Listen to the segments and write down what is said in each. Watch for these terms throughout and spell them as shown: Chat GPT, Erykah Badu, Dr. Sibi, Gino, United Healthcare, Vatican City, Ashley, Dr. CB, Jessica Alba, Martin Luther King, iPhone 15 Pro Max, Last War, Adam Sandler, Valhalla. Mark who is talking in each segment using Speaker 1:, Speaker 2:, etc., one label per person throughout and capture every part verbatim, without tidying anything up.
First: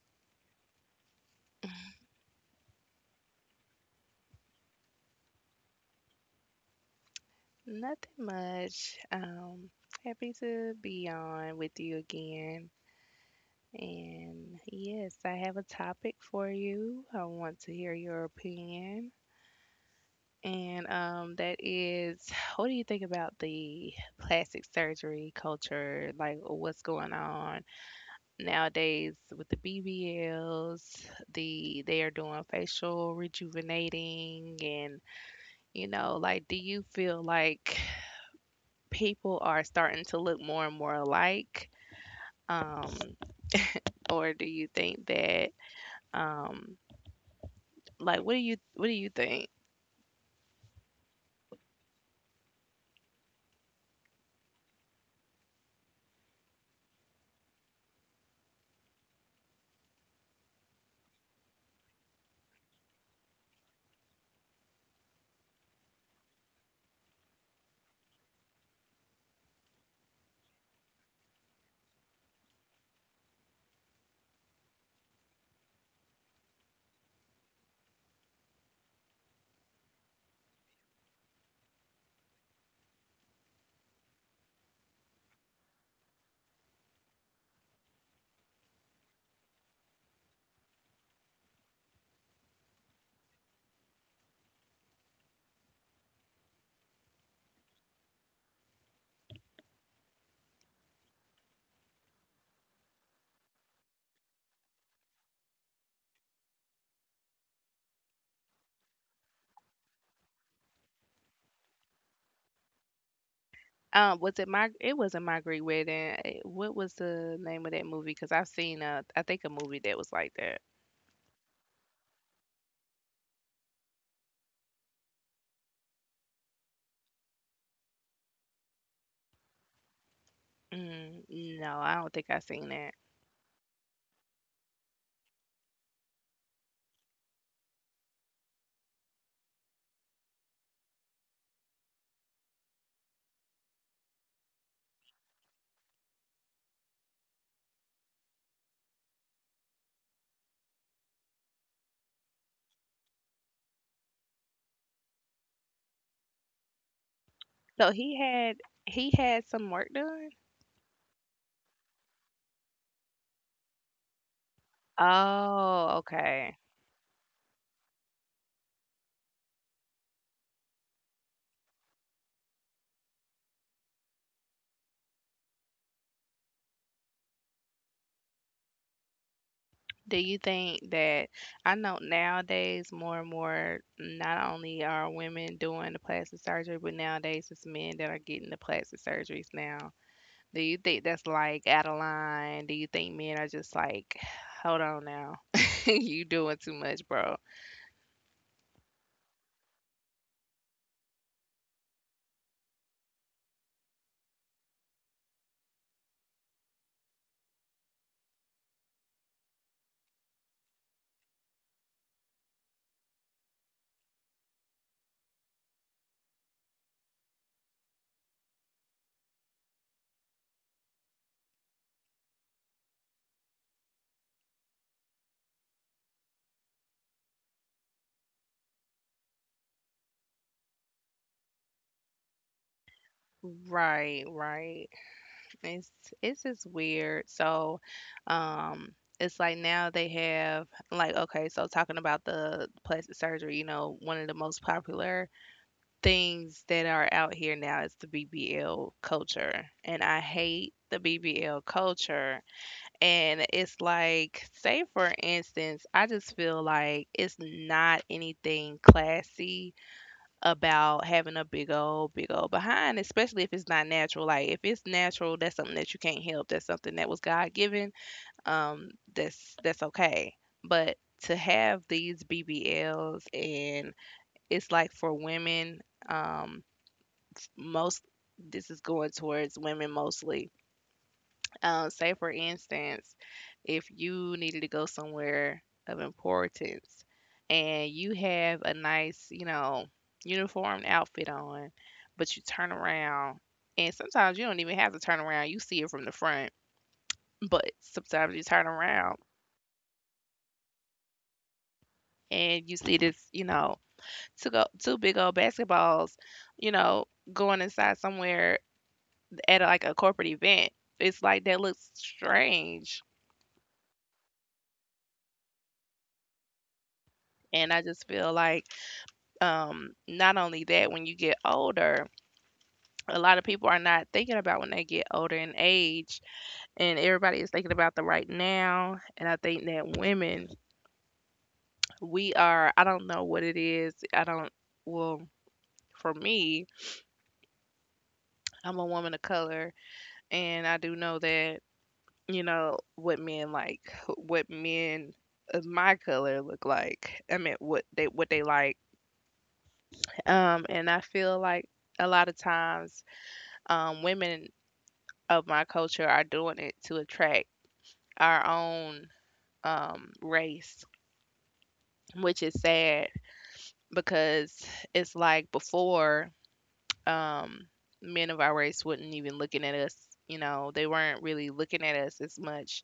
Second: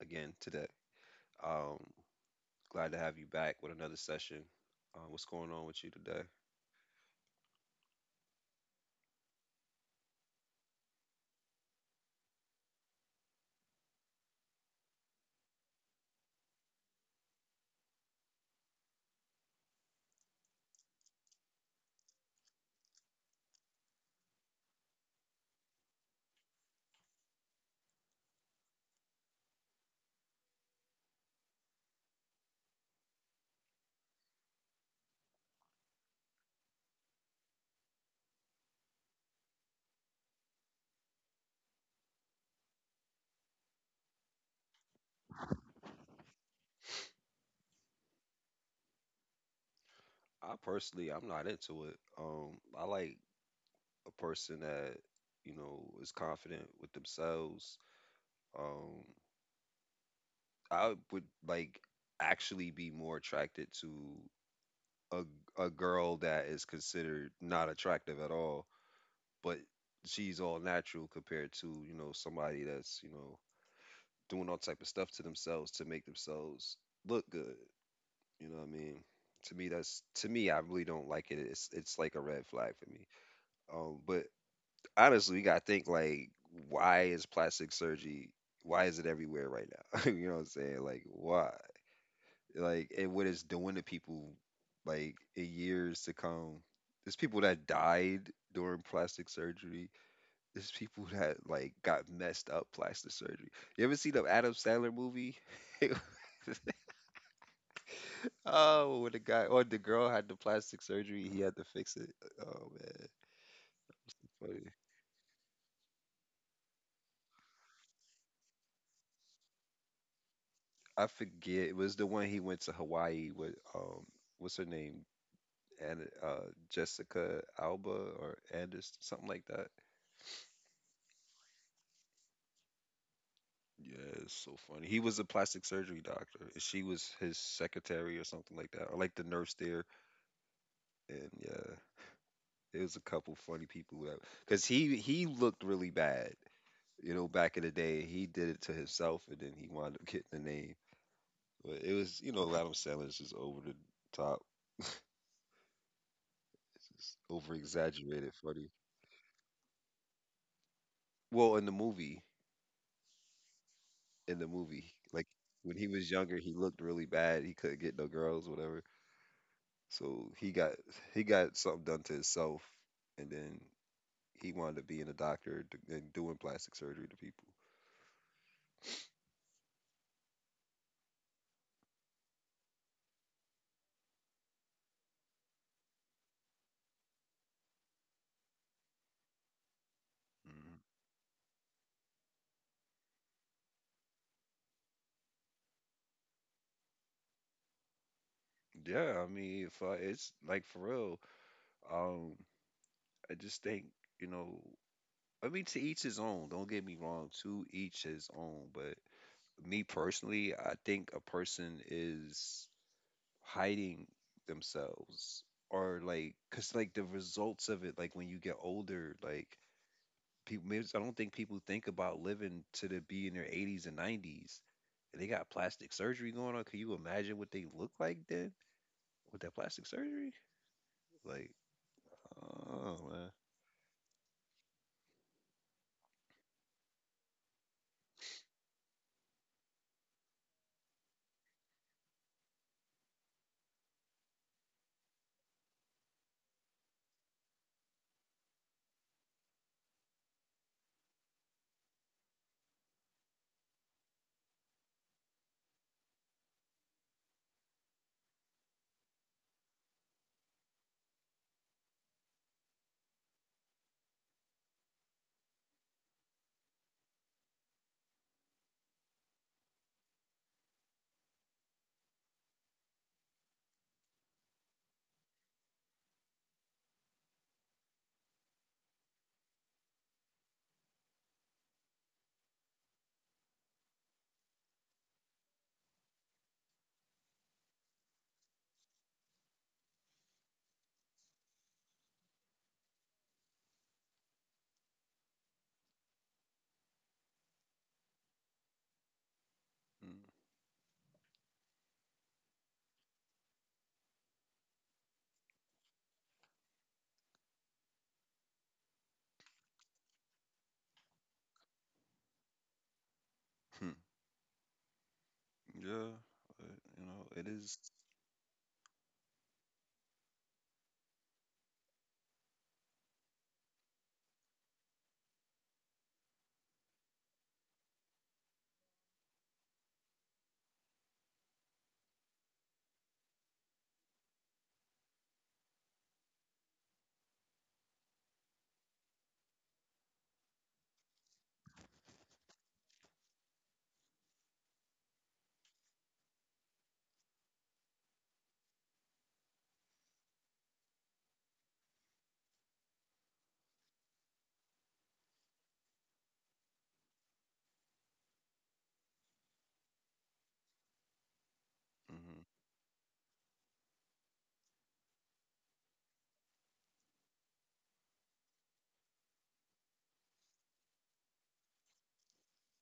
Speaker 1: again today. Um, Glad to have you back with another session. Uh, what's going on with you today?
Speaker 2: Nothing much. Um, happy to be on with you again. And yes, I have a topic for you. I want to hear your opinion. And um, that is, what do you think about the plastic surgery culture? Like, what's going on nowadays with the B B Ls? The they are doing facial rejuvenating, and you know, like, do you feel like people are starting to look more and more alike? Um, or do you think that um like what do you what do you think?
Speaker 1: I personally, I'm not into it. Um, I like a person that, you know, is confident with themselves. Um, I would like actually be more attracted to a a girl that is considered not attractive at all, but she's all natural compared to, you know, somebody that's, you know, doing all type of stuff to themselves to make themselves look good. You know what I mean? To me that's to me I really don't like it. It's it's like a red flag for me. Um, but honestly you gotta think, like, why is plastic surgery, why is it everywhere right now? You know what I'm saying? Like, why? Like, and what it's doing to people, like, in years to come. There's people that died during plastic surgery. There's people that, like, got messed up plastic surgery. You ever seen the Adam Sandler movie? It was- oh, when the guy or the girl had the plastic surgery, he had to fix it. Oh, man.
Speaker 2: Um, was it my
Speaker 1: Funny.
Speaker 2: it wasn't my Greek wedding. eh, What was the name of that movie? Because I've seen a I think a movie that was like that.
Speaker 1: I forget. It was the one he went to Hawaii with, um what's her name, and uh Jessica Alba or Anderson, something like that.
Speaker 2: Mm, no, I don't think I've seen that.
Speaker 1: Yeah, it's so funny. He was a plastic surgery doctor. And she was his secretary or something like that, or like the nurse there. And yeah, there was a couple funny people that, because he he looked really bad, you know, back in the day. He did it to himself, and then he wound up getting the name. But it was, you know, Adam Sandler's just over the top, just over
Speaker 2: So he
Speaker 1: exaggerated
Speaker 2: had
Speaker 1: funny.
Speaker 2: he had some work done?
Speaker 1: Well, in the movie, in the movie, like when he
Speaker 2: Oh,
Speaker 1: was younger, he
Speaker 2: okay.
Speaker 1: looked really bad. He couldn't get no girls, whatever. So he got he got something done to himself, and then he wanted to be in a doctor d- and doing plastic surgery to people.
Speaker 2: Do you think that I know nowadays more and more not only are women doing the plastic surgery, but nowadays it's men that are getting the plastic surgeries now. Do you
Speaker 1: Mhm.
Speaker 2: think that's like out of line? Do you think men are just like, hold on now, you doing too much, bro?
Speaker 1: Yeah, I mean, if uh, it's like for real, um, I just think, you know, I mean, to each his own. Don't get me wrong, to each his own. But me personally, I think a person is hiding themselves, or like, cause like the results of it, like when you get older, like, people, maybe so, I don't think people think about living to the be in their eighties and nineties. They got plastic surgery going on. Can you imagine what they look like then with that plastic surgery? Like, oh man.
Speaker 2: Right, right. It's it's just weird. So, um, it's like now they have like, okay, so talking about the plastic surgery, you know, one of the most popular things that are out here now is the B B L culture, and I hate the B B L culture. And it's like, say for instance, I just feel like it's not anything classy about having a big old, big old behind, especially if it's not natural. Like if it's natural, that's something that you can't help. That's something that was God given. Um, that's that's okay. But to have these B B Ls, and it's like for women, um most this is going towards women mostly. Um, say for instance, if you needed to go somewhere of importance and you have a nice, you know, uniform outfit on, but you turn around, and sometimes you don't even have to turn around, you see it from the front, but sometimes you turn around
Speaker 1: Mm-hmm.
Speaker 2: and you see this, you know, two go two big old basketballs, you know, going inside somewhere at like a corporate event. It's like that looks strange.
Speaker 1: Yeah, but, you know, it
Speaker 2: And
Speaker 1: is.
Speaker 2: I just feel like, um, not only that, when you get older, a lot of people are not thinking about when they get older in age, and everybody is thinking about the right now. And I think that women, we are, I don't know what it is. I don't, well, for me, I'm a woman of color, and I do know that, you know, what men like, what men of my color look like. I mean, what they what they like. Um, and I feel like a lot of times, um, women of my culture are doing it to attract our own, um, race, which
Speaker 1: Mm-hmm.
Speaker 2: is sad because it's like before, um, men of our race wouldn't even looking at us. You know, they weren't really looking at us as much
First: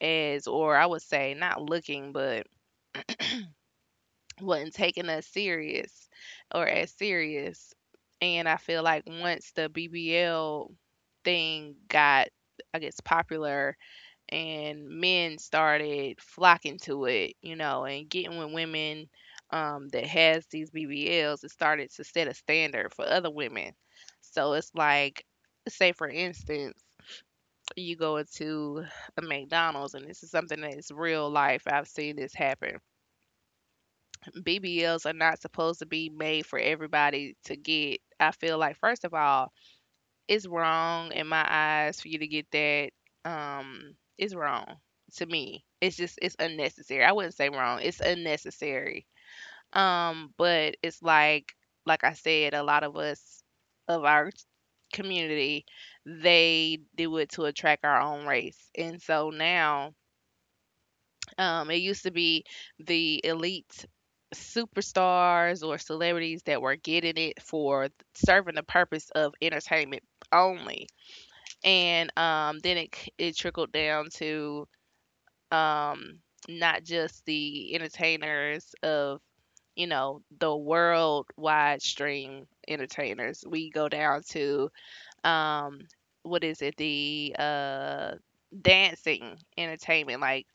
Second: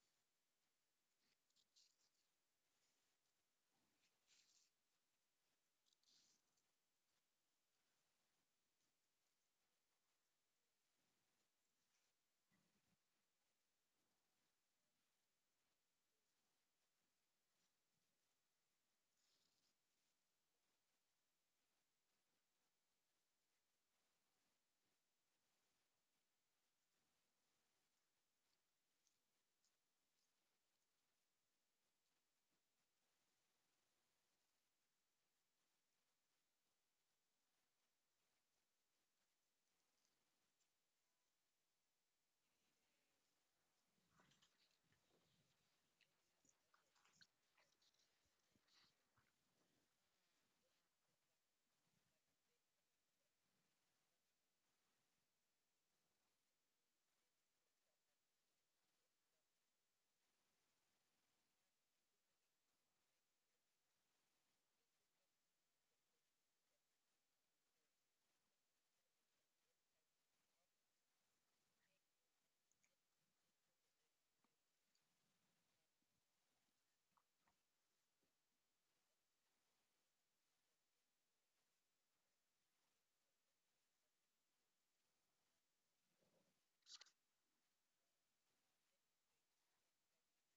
Speaker 2: as, or I would say, not looking, but wasn't taking us serious or as serious. And I feel like once the B B L thing got, I guess, popular and men started flocking to it, you know, and getting with women, um, that has these B B Ls, it started to set a standard for other women. So it's like, say for instance, you go into a McDonald's, and this is something that is real life. I've seen this happen. B B Ls are not supposed to be made for everybody to get. I feel like first of all, it's wrong in my eyes for you to get that. Um, it's wrong to me. It's just it's unnecessary. I wouldn't say wrong. It's unnecessary. Um, but it's like, like I said, a lot of us of our community, they do it to attract our own race. And so now, um, it used to be the elite superstars or celebrities that were getting it for serving the purpose of entertainment only. And um, then it, c- it trickled down to, um, not just the entertainers of, you know, the worldwide stream entertainers. We go down to, um, what is it, the uh, dancing entertainment, like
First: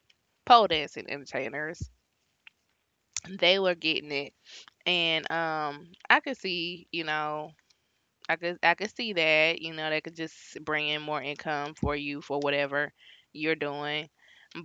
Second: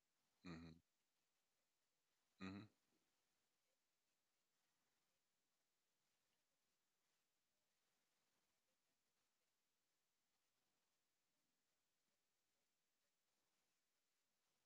Speaker 2: pole
Speaker 1: Mm-hmm.
Speaker 2: dancing entertainers,
Speaker 1: Mm-hmm.
Speaker 2: they were getting it. And um I could see, you know, I could I could see that. You know, that could just bring in more income for you for whatever you're doing.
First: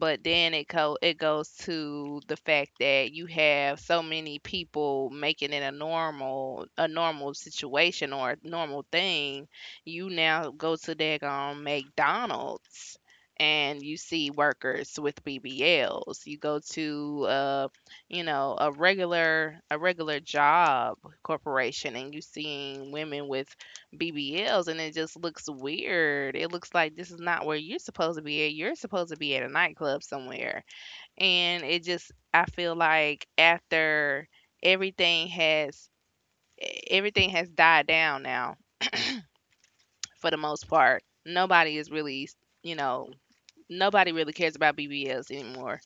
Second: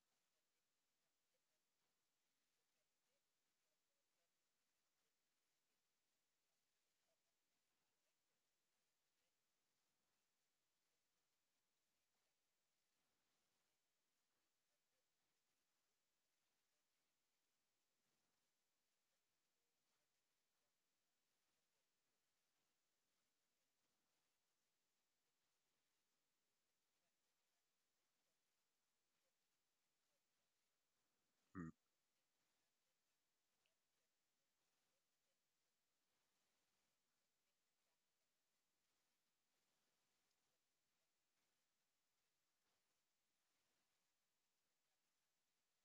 Speaker 2: But then it co- it goes to the fact that you have so many people making it a normal a normal situation or a normal thing. You now go to daggone McDonald's and you see workers with B B Ls. You go to, uh, you know, a regular a regular job corporation and you seeing women with B B Ls and it just looks weird. It looks like this is not where you're supposed to be at. You're supposed to be at a nightclub somewhere. And it just, I feel like after everything has e-, everything has died down now for the most part. Nobody is really, you know, nobody really cares about B B Ls anymore.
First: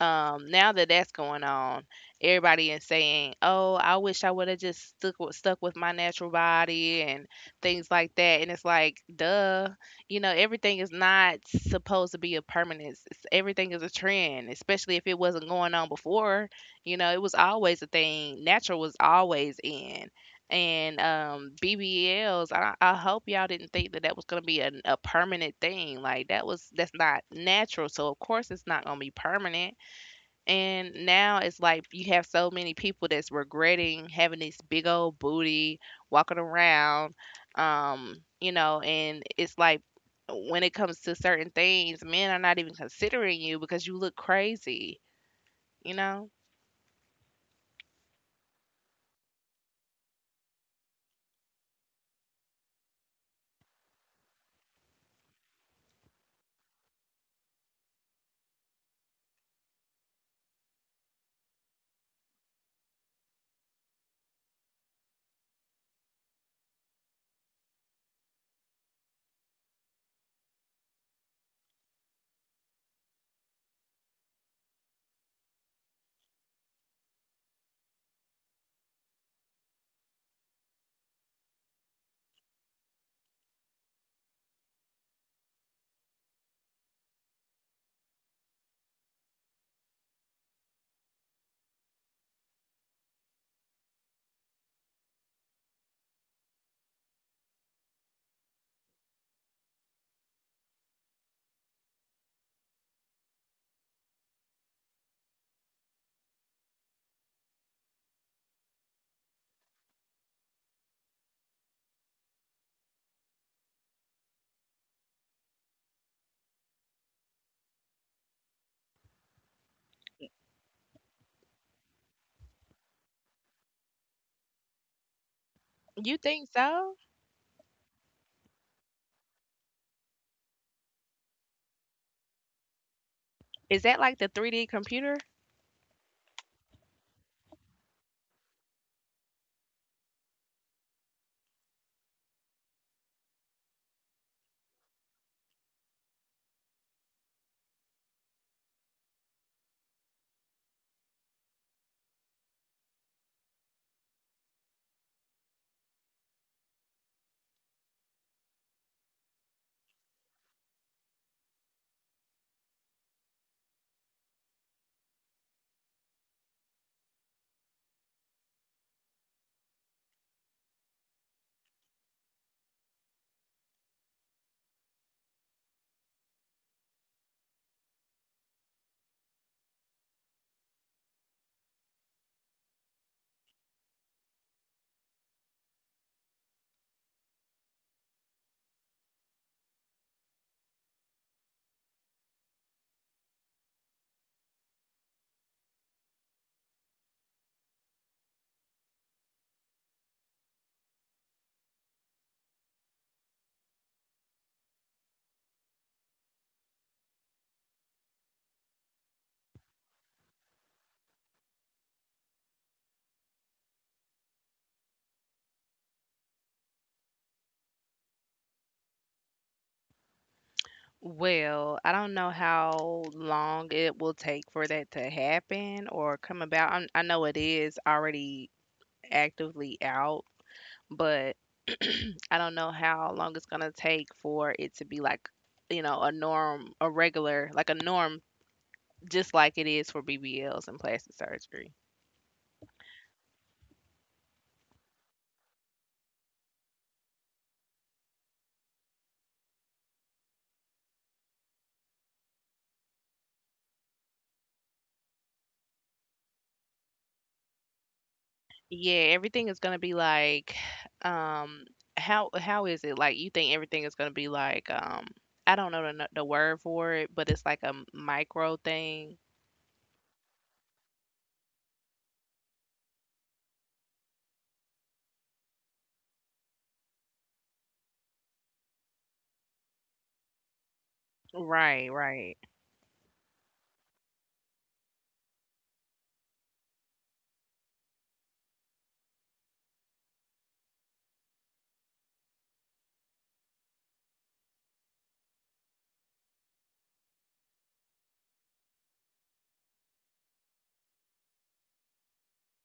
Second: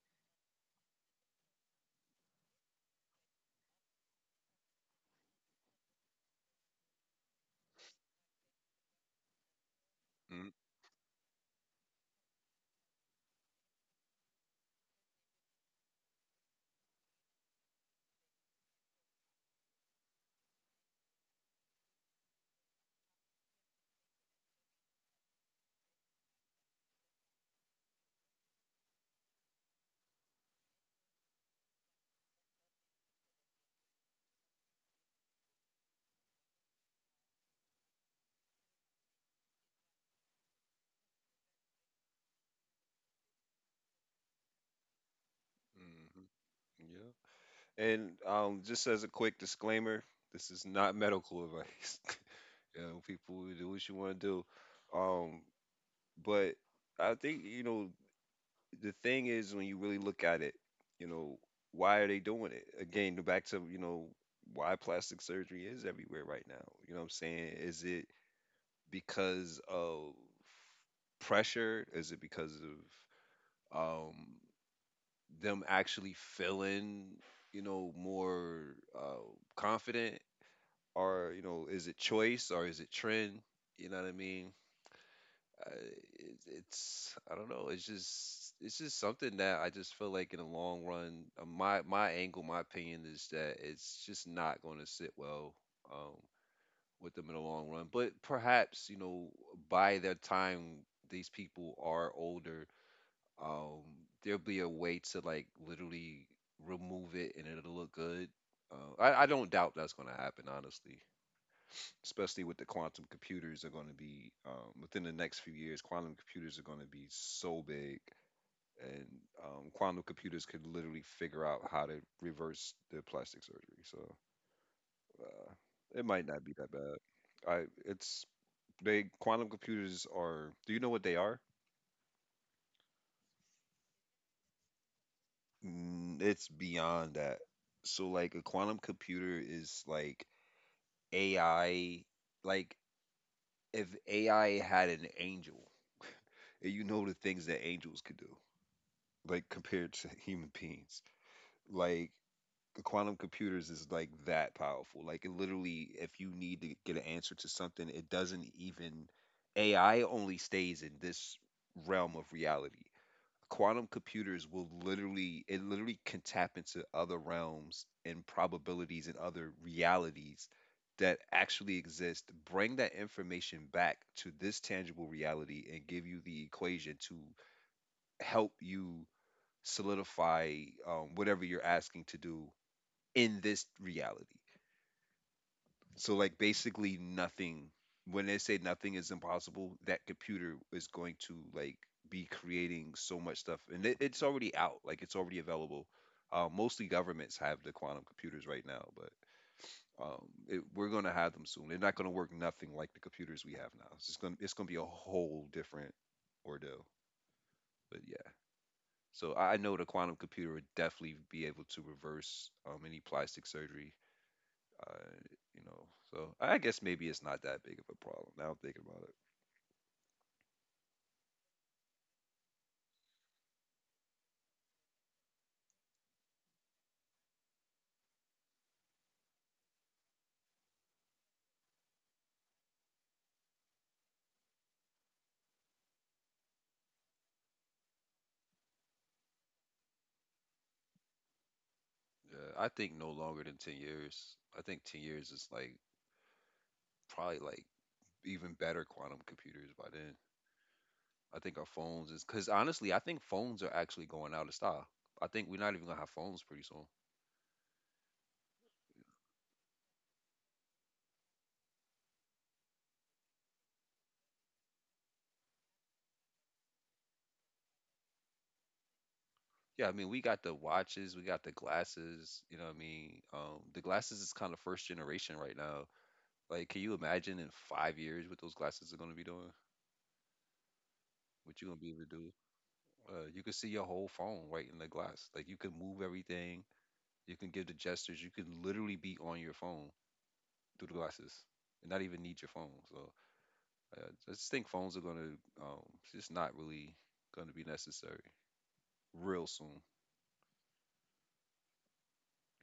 Speaker 2: um, now that that's going on, everybody is saying, "Oh, I wish I would have just stuck with, stuck with my natural body and things like that." And it's like, duh, you know,
Speaker 1: Hmm.
Speaker 2: everything is not supposed to be a permanent. It's, everything is a trend, especially if it wasn't going on before. You know, it was always a thing. Natural was always in. And um, B B Ls, I, I hope y'all didn't think that that was gonna be a, a permanent thing. Like that was that's not natural, so of course it's not gonna be permanent, and now it's like you have so many people that's regretting having this big old booty walking around, um, you know, and it's like when it comes to certain things, men are not even considering you because you look crazy, you
Speaker 1: Mm-hmm.
Speaker 2: know?
Speaker 1: Mm-hmm. Yeah. And um, just as a quick disclaimer, this is not medical advice. You know, people do what you want to do. Um, but I think, you know, the thing is, when you really look at it, you know, why are they doing it? Again, go back to, you know, why plastic surgery is everywhere right now. You know what I'm saying? Is it because of pressure? Is it because of um them actually feeling, you know, more uh confident? Or, you know, is it choice or is it trend? You know what I mean? I, it, it's I don't know. It's just it's just something that I just feel like in the long run, uh, my my angle, my opinion is that it's just not going to sit well, um, with them in the long run. But perhaps, you know, by the time these people are older, um, there'll be a way to, like, literally remove it and it'll look good. Uh, I, I don't doubt that's going to happen, honestly, especially with the quantum computers are going to be, um, within the next few years, quantum computers are going to be so big, and um, quantum computers could literally figure out how to reverse the plastic surgery. So uh, it
Speaker 2: You
Speaker 1: might not
Speaker 2: think
Speaker 1: be that
Speaker 2: so?
Speaker 1: bad. I it's They quantum computers are, do you know what they are?
Speaker 2: Is that like the three D computer?
Speaker 1: Mm, it's beyond that. So, like, a quantum computer is like AI. Like, if AI had an angel, and you know the things that angels could do, like compared to human beings. Like, the quantum computers is like that powerful. Like, it literally, if you need to get an answer to something, it doesn't even, A I only stays in this realm of reality. Quantum computers will literally, it literally can tap into other realms and probabilities and other realities that actually exist, bring that information back to this tangible reality, and give you the equation to help you solidify, um, whatever you're asking to do in this reality. So, like, basically, nothing, when they say nothing is impossible, that computer is going to, like, be creating so much stuff. And it, it's already out, like, it's already available. Uh, mostly governments have the quantum computers right now, but um, it, we're gonna have them soon. They're not gonna work nothing like the computers we have now. It's just gonna it's gonna be a whole different ordeal. But yeah. So I I know the quantum computer would definitely be able to reverse, um, any plastic surgery. Uh, you know, so I guess maybe it's not that big of a problem. Now I'm thinking about it.
Speaker 2: Well, I don't know how long it will take for that to happen or come about. i I know it is already actively out, but I don't know how long it's gonna take for it to be like, you know, a norm, a regular, like a norm, just like it is for B B Ls and plastic surgery.
Speaker 1: Yeah, I think no longer than ten years. I think ten years is like probably, like, even better quantum computers by then. I think our phones is, because honestly, I think phones are actually going out of style. I think we're not even gonna have phones pretty soon.
Speaker 2: Yeah, everything is gonna be like, um, how how is it like? You think everything is gonna be like, um, I don't know the the word for it, but it's like a micro thing.
Speaker 1: Yeah, I mean, we got the watches, we got the glasses, you know what I mean? Um, the glasses is kind of first generation right now. Like, can you imagine in five years what those glasses are gonna be doing? What you gonna be
Speaker 2: Right,
Speaker 1: able to do?
Speaker 2: right.
Speaker 1: Uh, you can see your whole phone right in the glass. Like, you can move everything. You can give the gestures. You can literally be on your phone through the glasses and not even need your phone. So, uh, I just think phones are gonna, um, it's just not really gonna be necessary real soon.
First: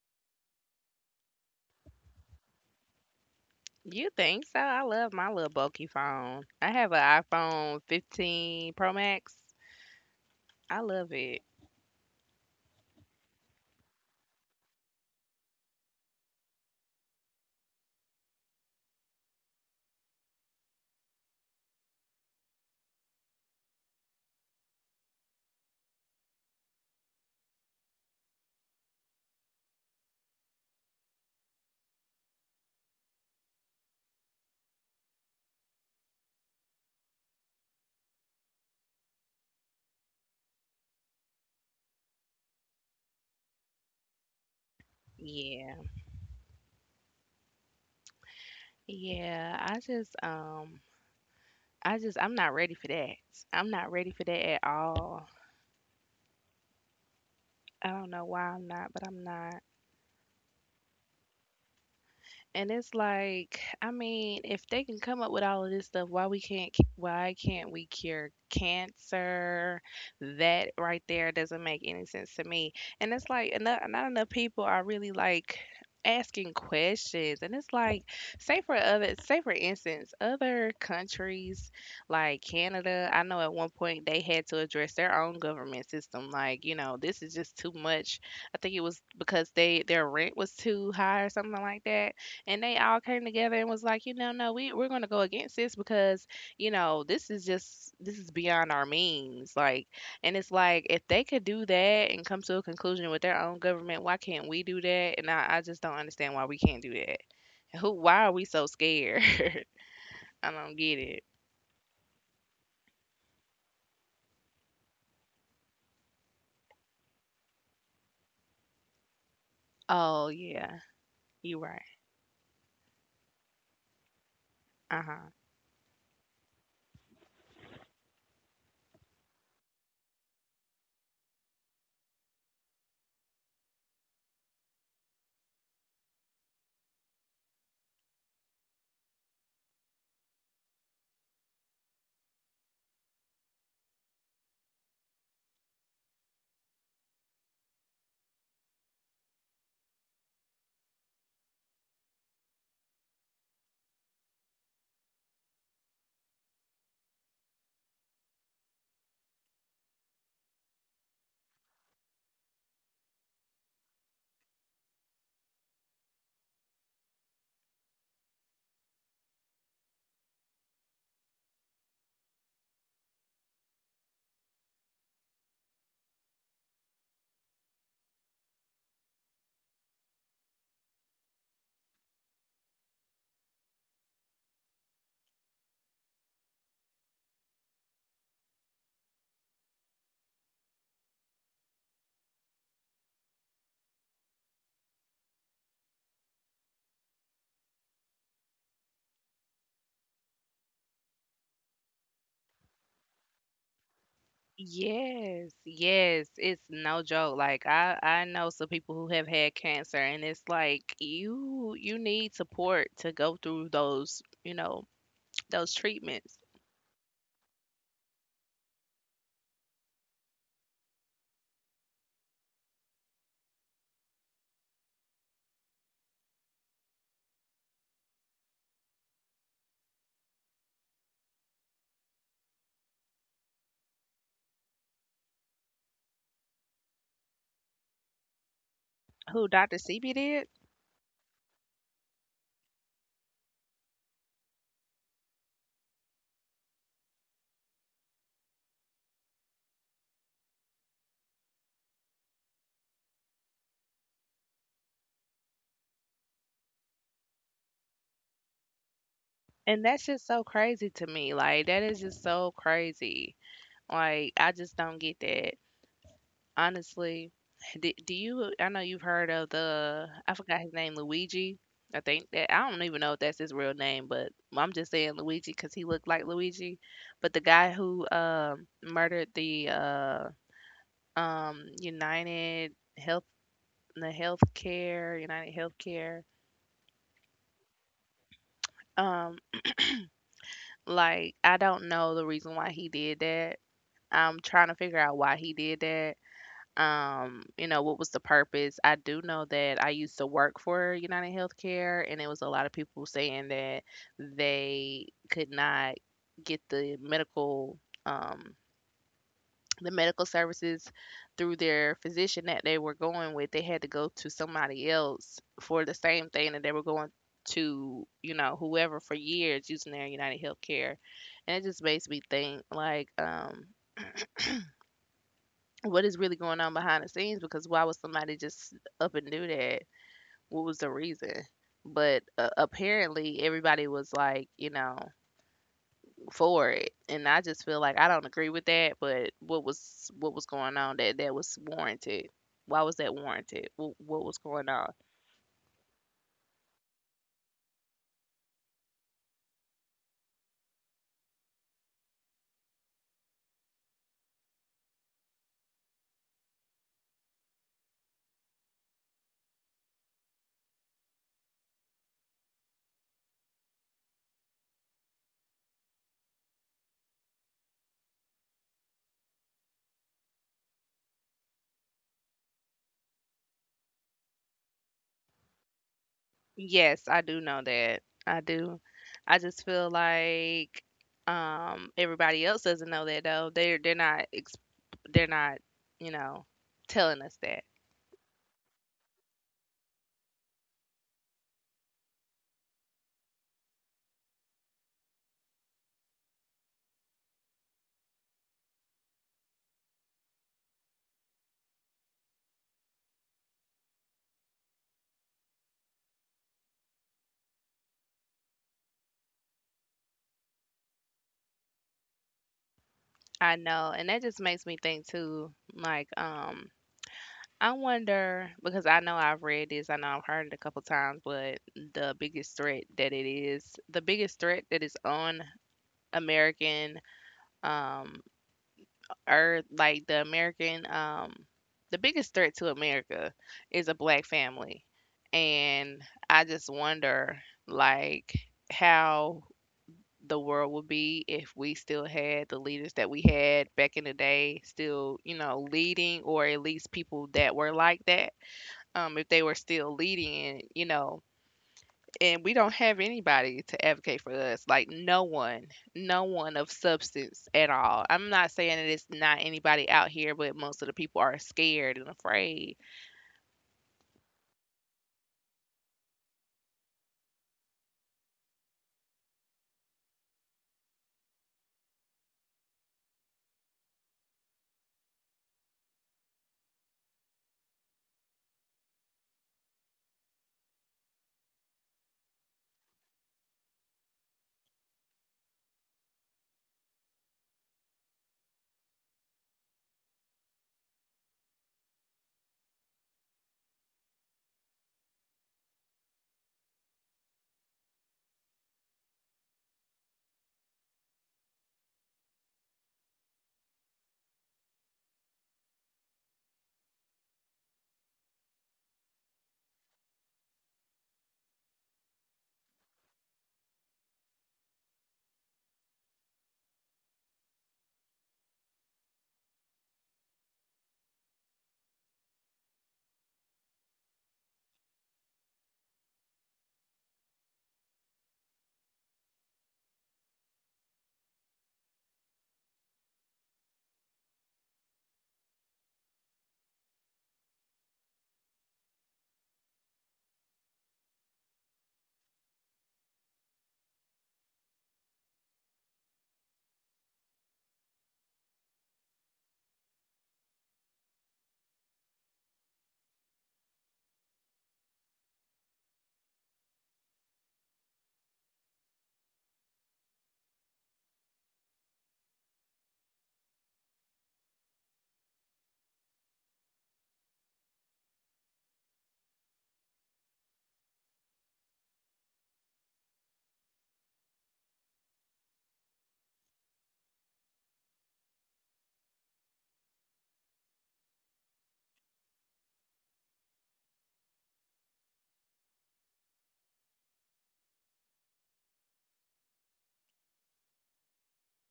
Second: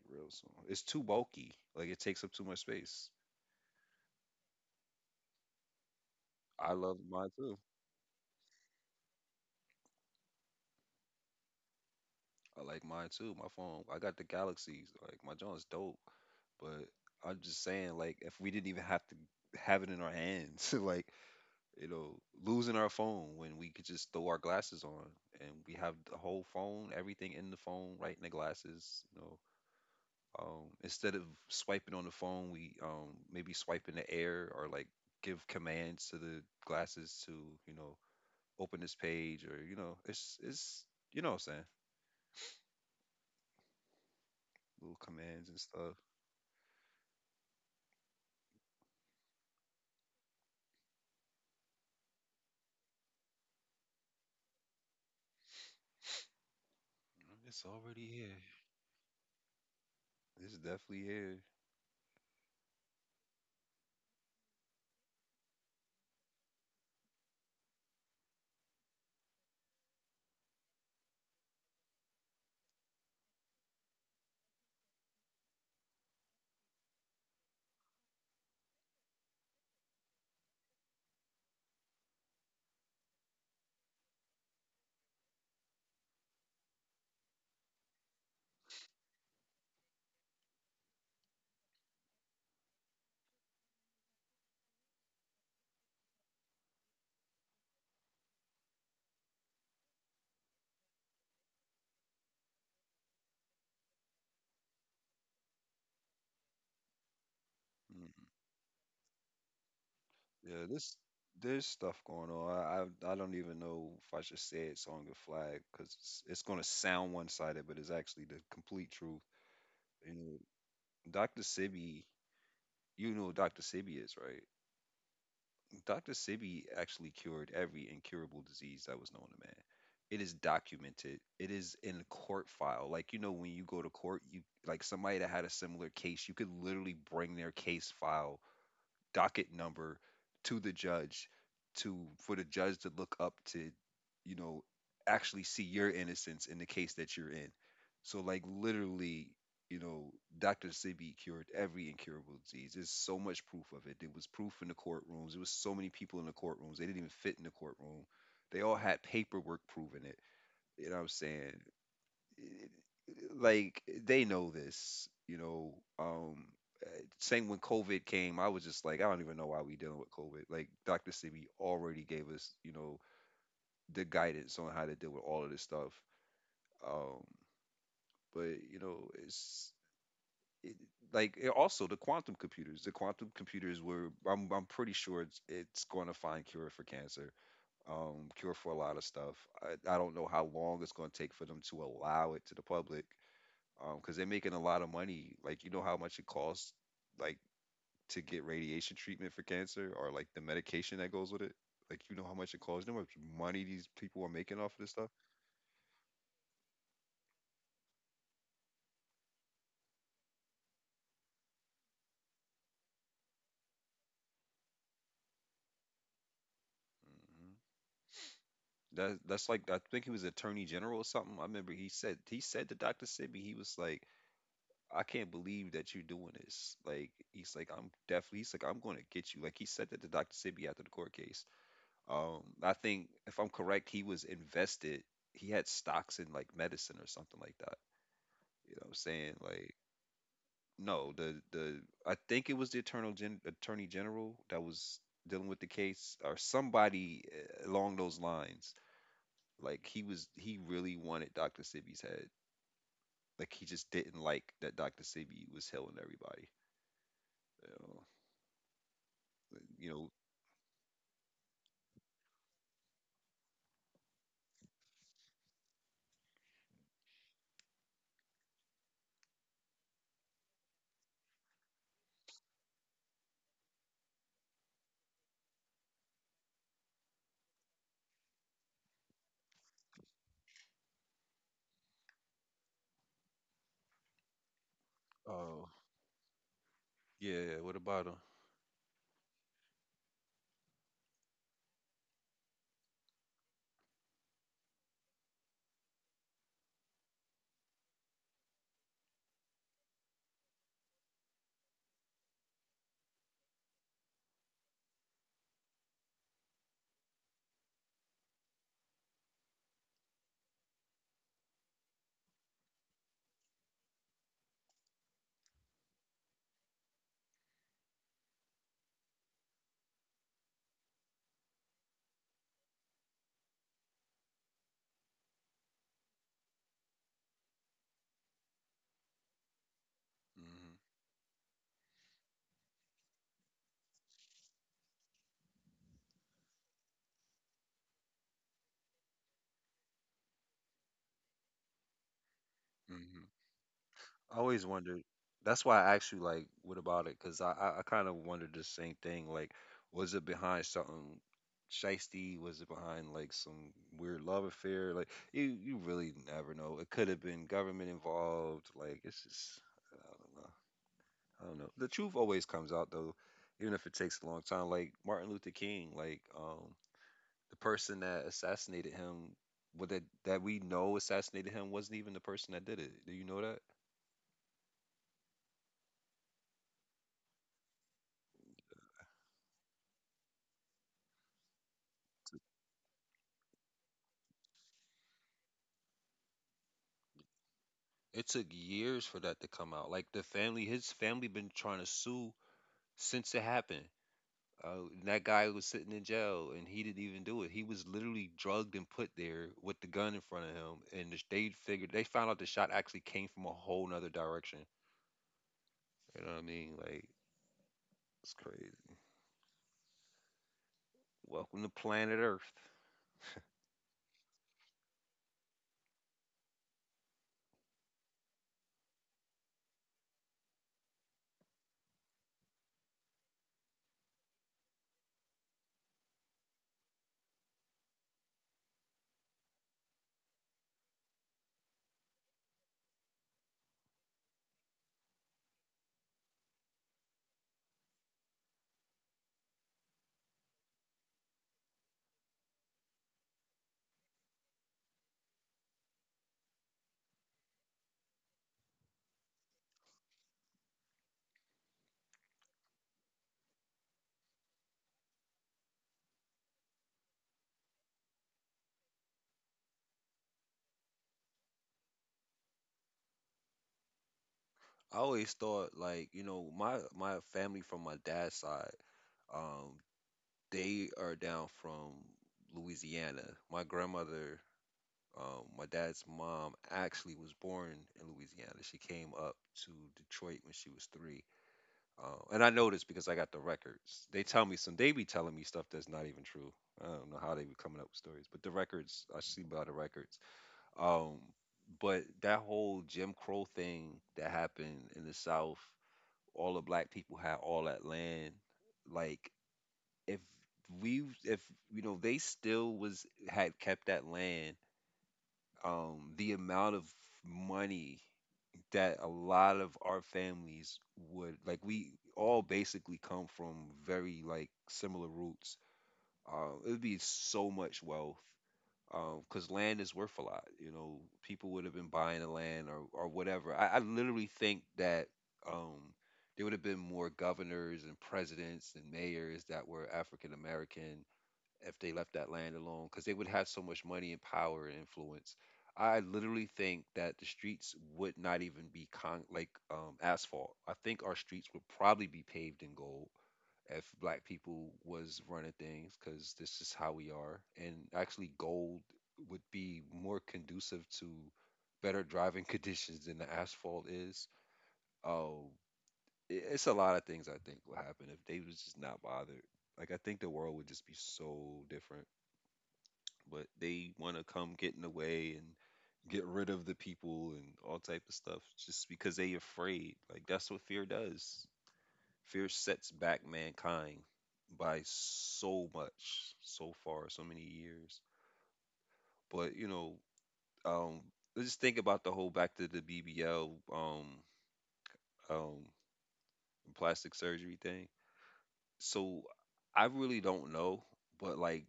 Speaker 1: Real soon. It's too bulky. Like, it takes up too much space.
Speaker 2: You think so? I love my little bulky phone. I
Speaker 1: I
Speaker 2: have
Speaker 1: love
Speaker 2: an
Speaker 1: mine too.
Speaker 2: iPhone fifteen Pro Max. I love it.
Speaker 1: I like mine too. My phone, I got the Galaxies. Like, my John's dope, but I'm just saying, like, if we didn't even have to have it in our hands, like, you know, losing our phone when we could just throw our glasses on and we have the whole phone, everything in the phone, right in the glasses. You know, um, instead of swiping on the phone, we, um, maybe swipe in the air, or like give commands to the glasses to, you know, open this page. Or, you know, it's it's you know what I'm saying, little commands and
Speaker 2: Yeah.
Speaker 1: stuff.
Speaker 2: Yeah, I just um I just I'm not ready for that. I'm not ready for that at all.
Speaker 1: It's
Speaker 2: I
Speaker 1: already
Speaker 2: don't know
Speaker 1: here.
Speaker 2: why I'm not, but I'm not.
Speaker 1: It's definitely here.
Speaker 2: And it's like, I mean, if they can come up with all of this stuff, why we can't c- why can't we cure cancer? That right there doesn't make any sense to me. And it's like enough, not enough people are really like asking questions. And it's like, say for other, say for instance, other countries like Canada, I know at one point they had to address their own government system. Like, you know, this is just too much. I think it was because they their rent was too high or something like that, and they all came together and was like, you know, no, we we're gonna go against this because, you know, this is just this is beyond our means. Like, and it's like if they could do that and come to a conclusion with their own government, why can't we do that? And I, I just don't understand why we can't do that. And who? Why
Speaker 1: Mm.
Speaker 2: are we so scared? I
Speaker 1: Yeah,
Speaker 2: don't
Speaker 1: this,
Speaker 2: get it.
Speaker 1: there's stuff going on. I I I don't even know if I should say it's on your flag, because it's, it's going to sound one sided, but it's actually the complete truth. You
Speaker 2: Oh
Speaker 1: know,
Speaker 2: yeah,
Speaker 1: doctor
Speaker 2: you are right.
Speaker 1: Sibi, you know who doctor Sibi is, right?
Speaker 2: Uh huh.
Speaker 1: doctor Sibi actually cured every incurable disease that was known to man. It is documented. It is in the court file. Like, you know, when you go to court, you, like, somebody that had a similar case, you could literally bring their case file, docket number, to the judge to, for the judge to look up to, you know, actually see your innocence in the case that you're in. So, like, literally, you know, doctor Sibi cured every incurable disease. There's so much proof of it. There was proof in the courtrooms. There was so many people in the courtrooms, they didn't even fit in the courtroom. They all had paperwork proving it. You know what I'm saying? Like, they know this, you know. Um, uh, Same when COVID came, I was just like, I don't even know why we dealing with COVID. Like, doctor Sebi already gave us, you know, the guidance on how to deal with all of this stuff. Um, but, you know, it's it, like, it also the quantum computers. The quantum computers were, I'm, I'm pretty sure it's, it's going to find cure for cancer, um, cure for a lot of stuff. I, I don't know how long it's going to take for them to allow it to the public. Um, because they're making a lot of money. Like, you know how much it costs, like, to get radiation treatment for cancer, or like the medication that goes with it. Like, you know how much it costs. You know how much money these people are making off of this stuff.
Speaker 2: Yes, yes, it's no joke. Like I I know some people who have had cancer, and it's like you you need support to go through those, you know, those treatments.
Speaker 1: hmm That that's like I think he was Attorney General or something. I remember he said he said to doctor Sibby, he was like, I can't believe that you're doing this. Like he's like, I'm definitely he's like, I'm gonna get you. Like he said that to doctor Sibby after the court case. Um, I think if I'm correct, he was invested. He had stocks in like medicine or something like that. You know what I'm saying?
Speaker 2: Who
Speaker 1: Like,
Speaker 2: Doctor C B did.
Speaker 1: no, the the I think it was the Eternal Gen Attorney General that was dealing with the case or somebody uh, along those lines. Like he was he really wanted doctor Sibby's head. Like he just didn't like that doctor Sibby was helping everybody. You know, like,
Speaker 2: And
Speaker 1: you
Speaker 2: that's
Speaker 1: know,
Speaker 2: just so crazy to me. Like that is just so crazy. Like I just don't get that. Honestly, do, do you? I know you've heard of the. I forgot his name, Luigi. I think that I don't even know if that's his real name, but I'm just saying Luigi because he looked like Luigi. But the guy who um murdered the uh um United Health the healthcare United
Speaker 1: oh,
Speaker 2: Healthcare.
Speaker 1: yeah, what about him?
Speaker 2: Um like I don't know the reason why he did that. I'm trying to figure out why he did that. um, you know, what was the purpose? I do know that I used to work for United Healthcare, and it was a lot of people saying that they could not get the medical, um, the medical services through their physician that they were going with. They had to go to somebody else for the same thing that they were going to, you know, whoever for years using their United Healthcare. And it just makes me think, like, um, what is really going on behind the scenes? Because why would somebody just up and do that? What was the reason? But uh, apparently, everybody was like, you know, for it, and I just feel like I don't agree with that. But what was what was going on that that was warranted? Why was that
Speaker 1: hmm
Speaker 2: warranted? What, what was
Speaker 1: I always
Speaker 2: going on?
Speaker 1: wondered. That's why I asked you, like, what about it? Because I, I, I kind of wondered the same thing. Like, was it behind something shisty? Was it behind, like, some weird love affair? Like, you, you really never know. It could have been government involved. Like, it's just, I don't know. I don't know. The truth always comes out, though, even if it takes a long time. Like, Martin Luther King, like, um, the person that assassinated him, what that, that we know assassinated him, wasn't even the person that did it. Do you know that?
Speaker 2: Yes, I do know that. I do. I just feel like um, everybody else doesn't know that though. They're they're not ex- they're not, you know, telling us that.
Speaker 1: It took years for that to come out. Like the family, his family been trying to sue since it happened. Uh, and that guy was sitting in jail, and he didn't even do it. He was literally drugged and put there with the gun in front of him, and the- they figured they found out the shot actually came from a whole nother direction. You know what I mean? Like it's crazy. Welcome to planet Earth.
Speaker 2: I know, and that just makes me think too, like, um, I wonder because I know I've read this, I know I've heard it a couple times, but the biggest threat that it is, the biggest threat that is on American um earth, like the American um the biggest threat to America is a black family. And I just wonder, like, how the world would be if we still had the leaders that we had back in the day still, you know, leading, or at least people that were like that, um if they were still leading, and you know, and we don't have anybody to advocate for us, like no one, no one of substance at all. I'm not saying that it's not anybody out here, but most of the people are scared and afraid.
Speaker 1: I always thought like you know my my family from my dad's side, um, they are down from Louisiana. My grandmother. Um, my dad's mom actually was born in Louisiana. She came up to Detroit when she was three. Uh, and I know this because I got the records. They tell me some, they be telling me stuff that's not even true. I don't know how they be coming up with stories, but the records, I see by the records. Um, but that whole Jim Crow thing that happened in the South, all the black people had all that land. Like, if we, if, you know, they still was, had kept that land um, the amount of money that a lot of our families would, like, we all basically come from very like similar roots uh, it would be so much wealth because land is worth a lot. You know, people would have been buying the land or, or whatever. I, I literally think that um, there would have been more governors and presidents and mayors that were African American if they left that land alone, because they would have so much money and power and influence. I literally think that the streets would not even be con- like um, asphalt. I think our streets would probably be paved in gold if black people was running things, because this is how we are. And actually, gold would be more conducive to better driving conditions than the asphalt is. Oh, it- it's a lot of things I think would happen if they was just not bothered. Like I think the world would just be so different, but they want to come get in the way and get rid of the people and all type of stuff just because they afraid. Like that's what fear does. Fear sets back mankind by so much, so far, so many years. But you know, um, let's just think about the whole back to the B B L, um, um, plastic surgery thing. So I really don't know, but like,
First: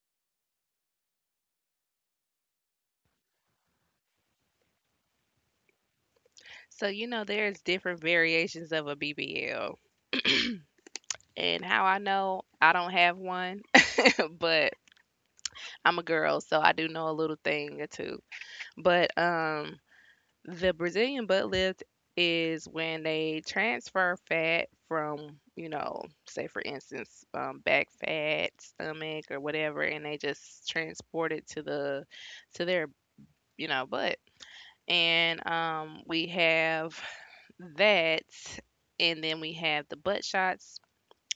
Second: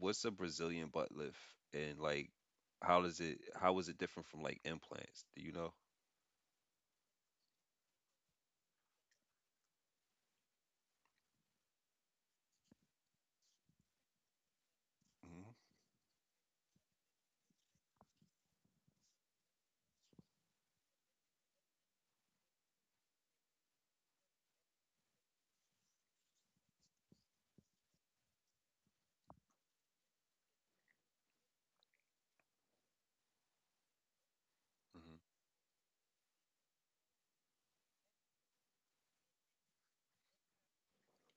Speaker 1: what's a Brazilian butt lift, and like, how does it? How is it different from like implants? Do you know?
Speaker 2: So you know there's different variations of a bbl, and how I know, I don't have one, but
Speaker 1: hmm
Speaker 2: I'm a girl, so I do know a little thing or two. But um, The Brazilian butt lift is when they transfer fat from, you know, say, for instance, um, back fat, stomach, or whatever, and they just transport it to the to their, you know, butt. And um, We have that, and then we have the butt shots,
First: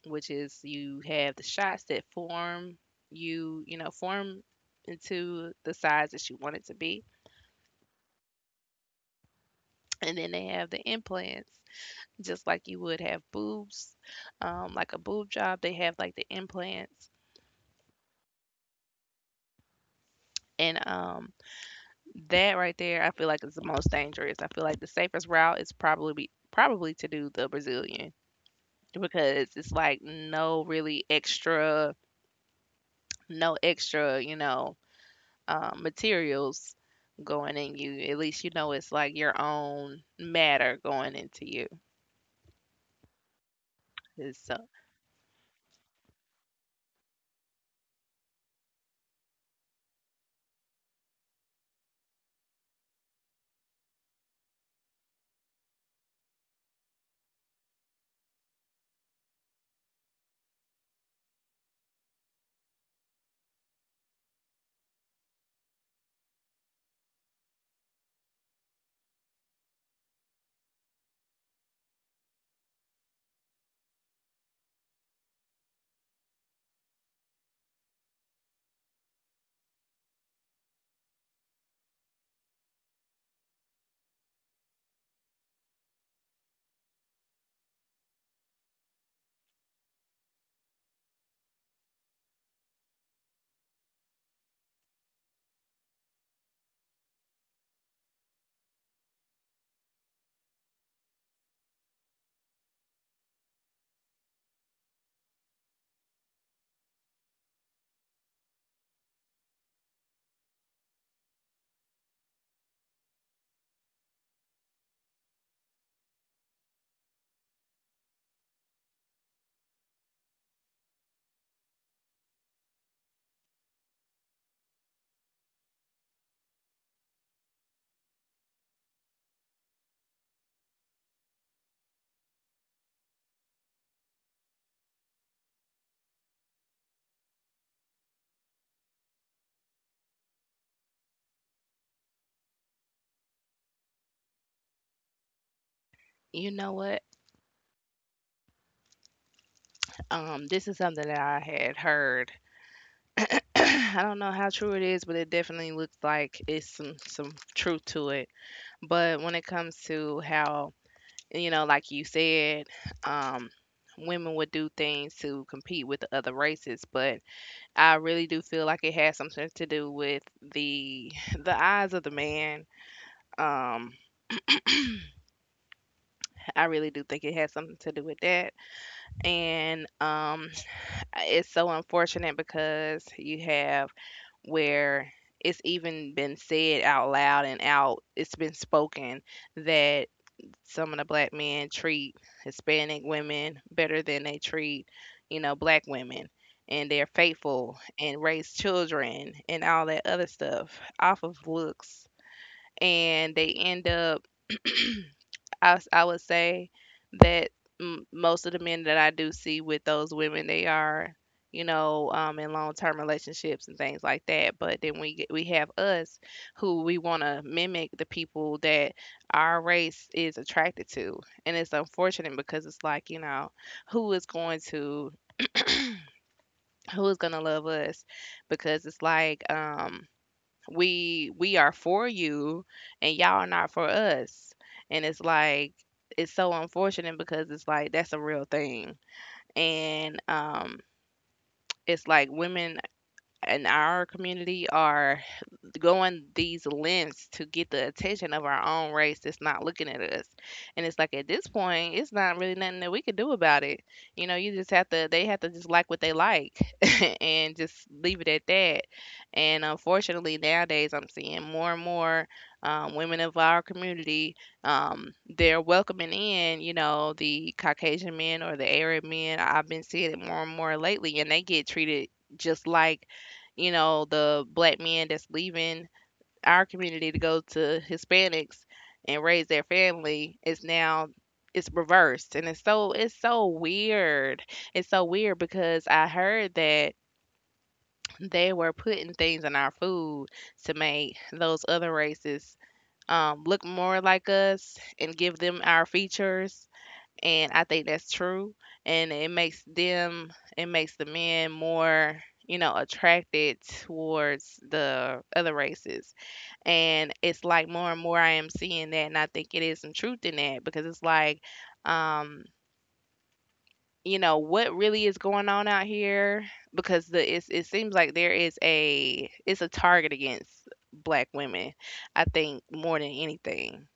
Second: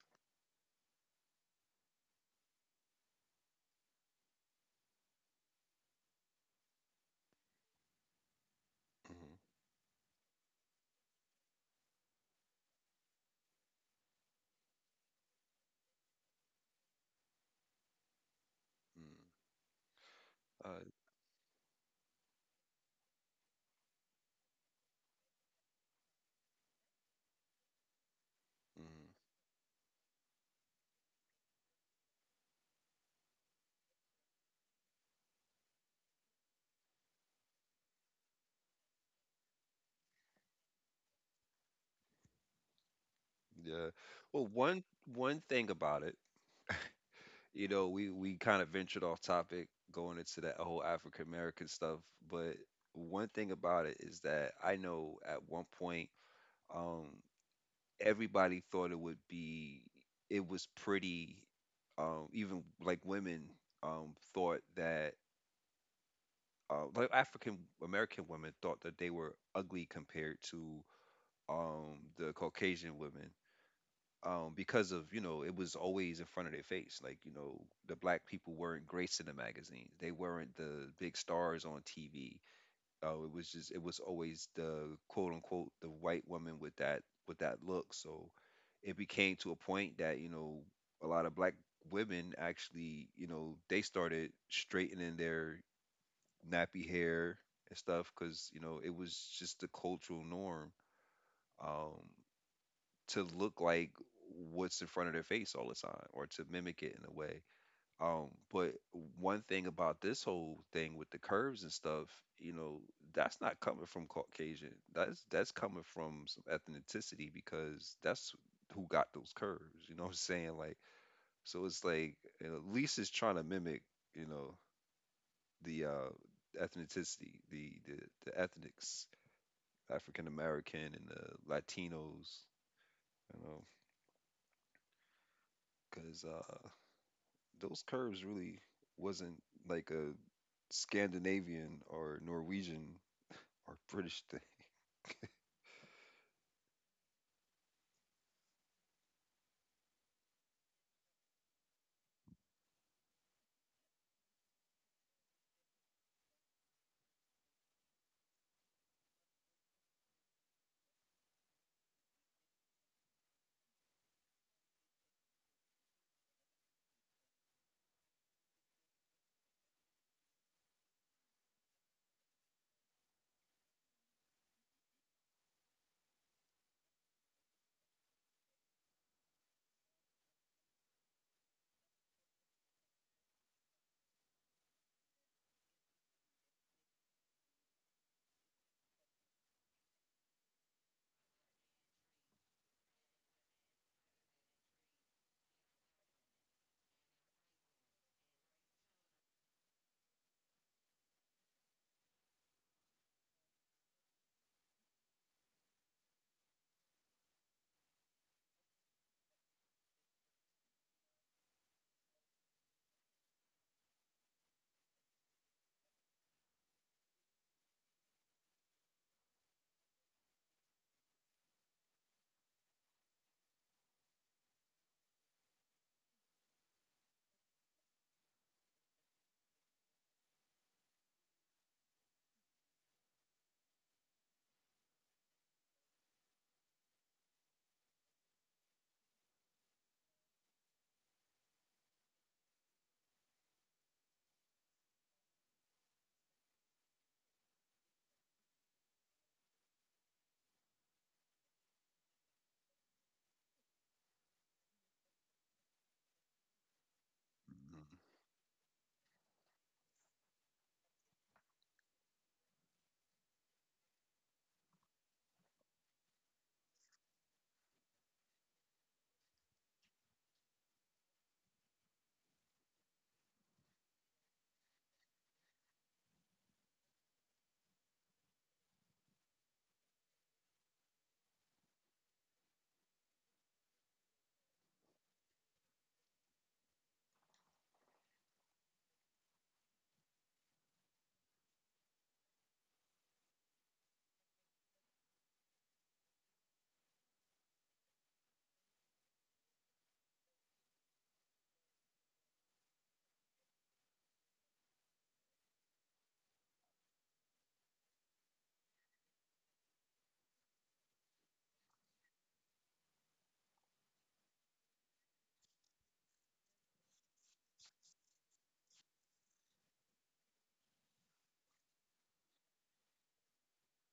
Speaker 2: which is, you have the shots that form you, you know, form into the size that you want it to be.
Speaker 1: hmm
Speaker 2: And then they have the implants, just like you would have boobs, um, like a boob job, they have like the implants.
Speaker 1: hmm
Speaker 2: And
Speaker 1: Uh,
Speaker 2: um, That right there, I feel like, is the most dangerous. I feel like the safest route is probably probably to do the Brazilian,
Speaker 1: mhm.
Speaker 2: because it's like no really extra, no extra, you know, um, materials going in you. At least you know it's like your own matter going into you.
Speaker 1: Yeah. Well,
Speaker 2: It's, uh,
Speaker 1: one one thing about it, you know, we we kind of ventured off topic going into that whole African American stuff, but one thing about it is that I know at one point, um, everybody thought it would be it was pretty um even like women um thought that uh, like African American women thought that they were ugly compared to um the Caucasian women um because of, you know, it was always in front of their face, like, you know, the black people weren't graced in the magazines, they weren't the big stars on T V. Oh, it was just, it was always the quote unquote the white woman with that with that look. So it became to a point that, you know, a lot of black women actually, you know, they started straightening their nappy hair and stuff because, you know, it was just the cultural norm um to look like what's in front of their face all the time or to mimic it in a way. Um, but one thing about this whole thing with the curves and stuff, you know, that's not coming from Caucasian. That's that's coming from some ethnicity, because that's who got those curves. You know what I'm saying? Like, so it's like, you know, at least it's trying to mimic, you know, the uh, ethnicity, the the the ethnics, African American and the Latinos. You know, because uh, those curves really wasn't like a Scandinavian or Norwegian or British thing.
Speaker 2: you know what? Um, this is something that I had heard. I don't know how true it is, but it definitely looks like it's some some truth to it. But when it comes to how, you know, like you said, um, women would do things to compete with the other races. But I really do feel like it has something to do with the the eyes of the man. Um, I really do think it has something to do with that. And um, It's so unfortunate because you have where it's even been said out loud and out, it's been spoken, that some of the black men treat Hispanic women better than they treat, you know, black women. And they're faithful and raise children and all that other stuff off of looks, and they end up, I, s- I would say that m- most of the men that I do see with those women, they are, you know, um, in long-term relationships and things like that. But then we get- we have us who, we want to mimic the people that our race is attracted to, and it's unfortunate, because it's like, you know, who is going to who is going to love us? Because it's like, um, we we are for you and y'all are not for us, and it's like, it's so unfortunate, because it's like that's a real thing. And um It's like women in our community are going these lengths to get the attention of our own race that's not looking at us, and it's like, at this point, it's not really nothing that we can do about it. You know, you just have to, they have to just like what they like, and just
Speaker 1: Mhm.
Speaker 2: leave it at that. And unfortunately, nowadays I'm seeing more and more um, women of our community. Um, they're welcoming in, you know, the Caucasian men or the Arab men. I've been seeing it more and more lately, and they get treated just like, you know, the black men that's leaving our community to go to Hispanics and raise their family. Is now it's reversed, and it's so it's so weird. It's so weird because I heard that they were putting things in our food to make those other races um, look more like us and give them our features. And I think that's true. And it makes them, it makes the men more, you know, attracted towards the other races. And it's like more and more I am seeing that. And I think it is some truth in that, because it's like, um, you know, what really is going on out here? Because the it's, it seems like there is a it's a target against black women. I think more than anything.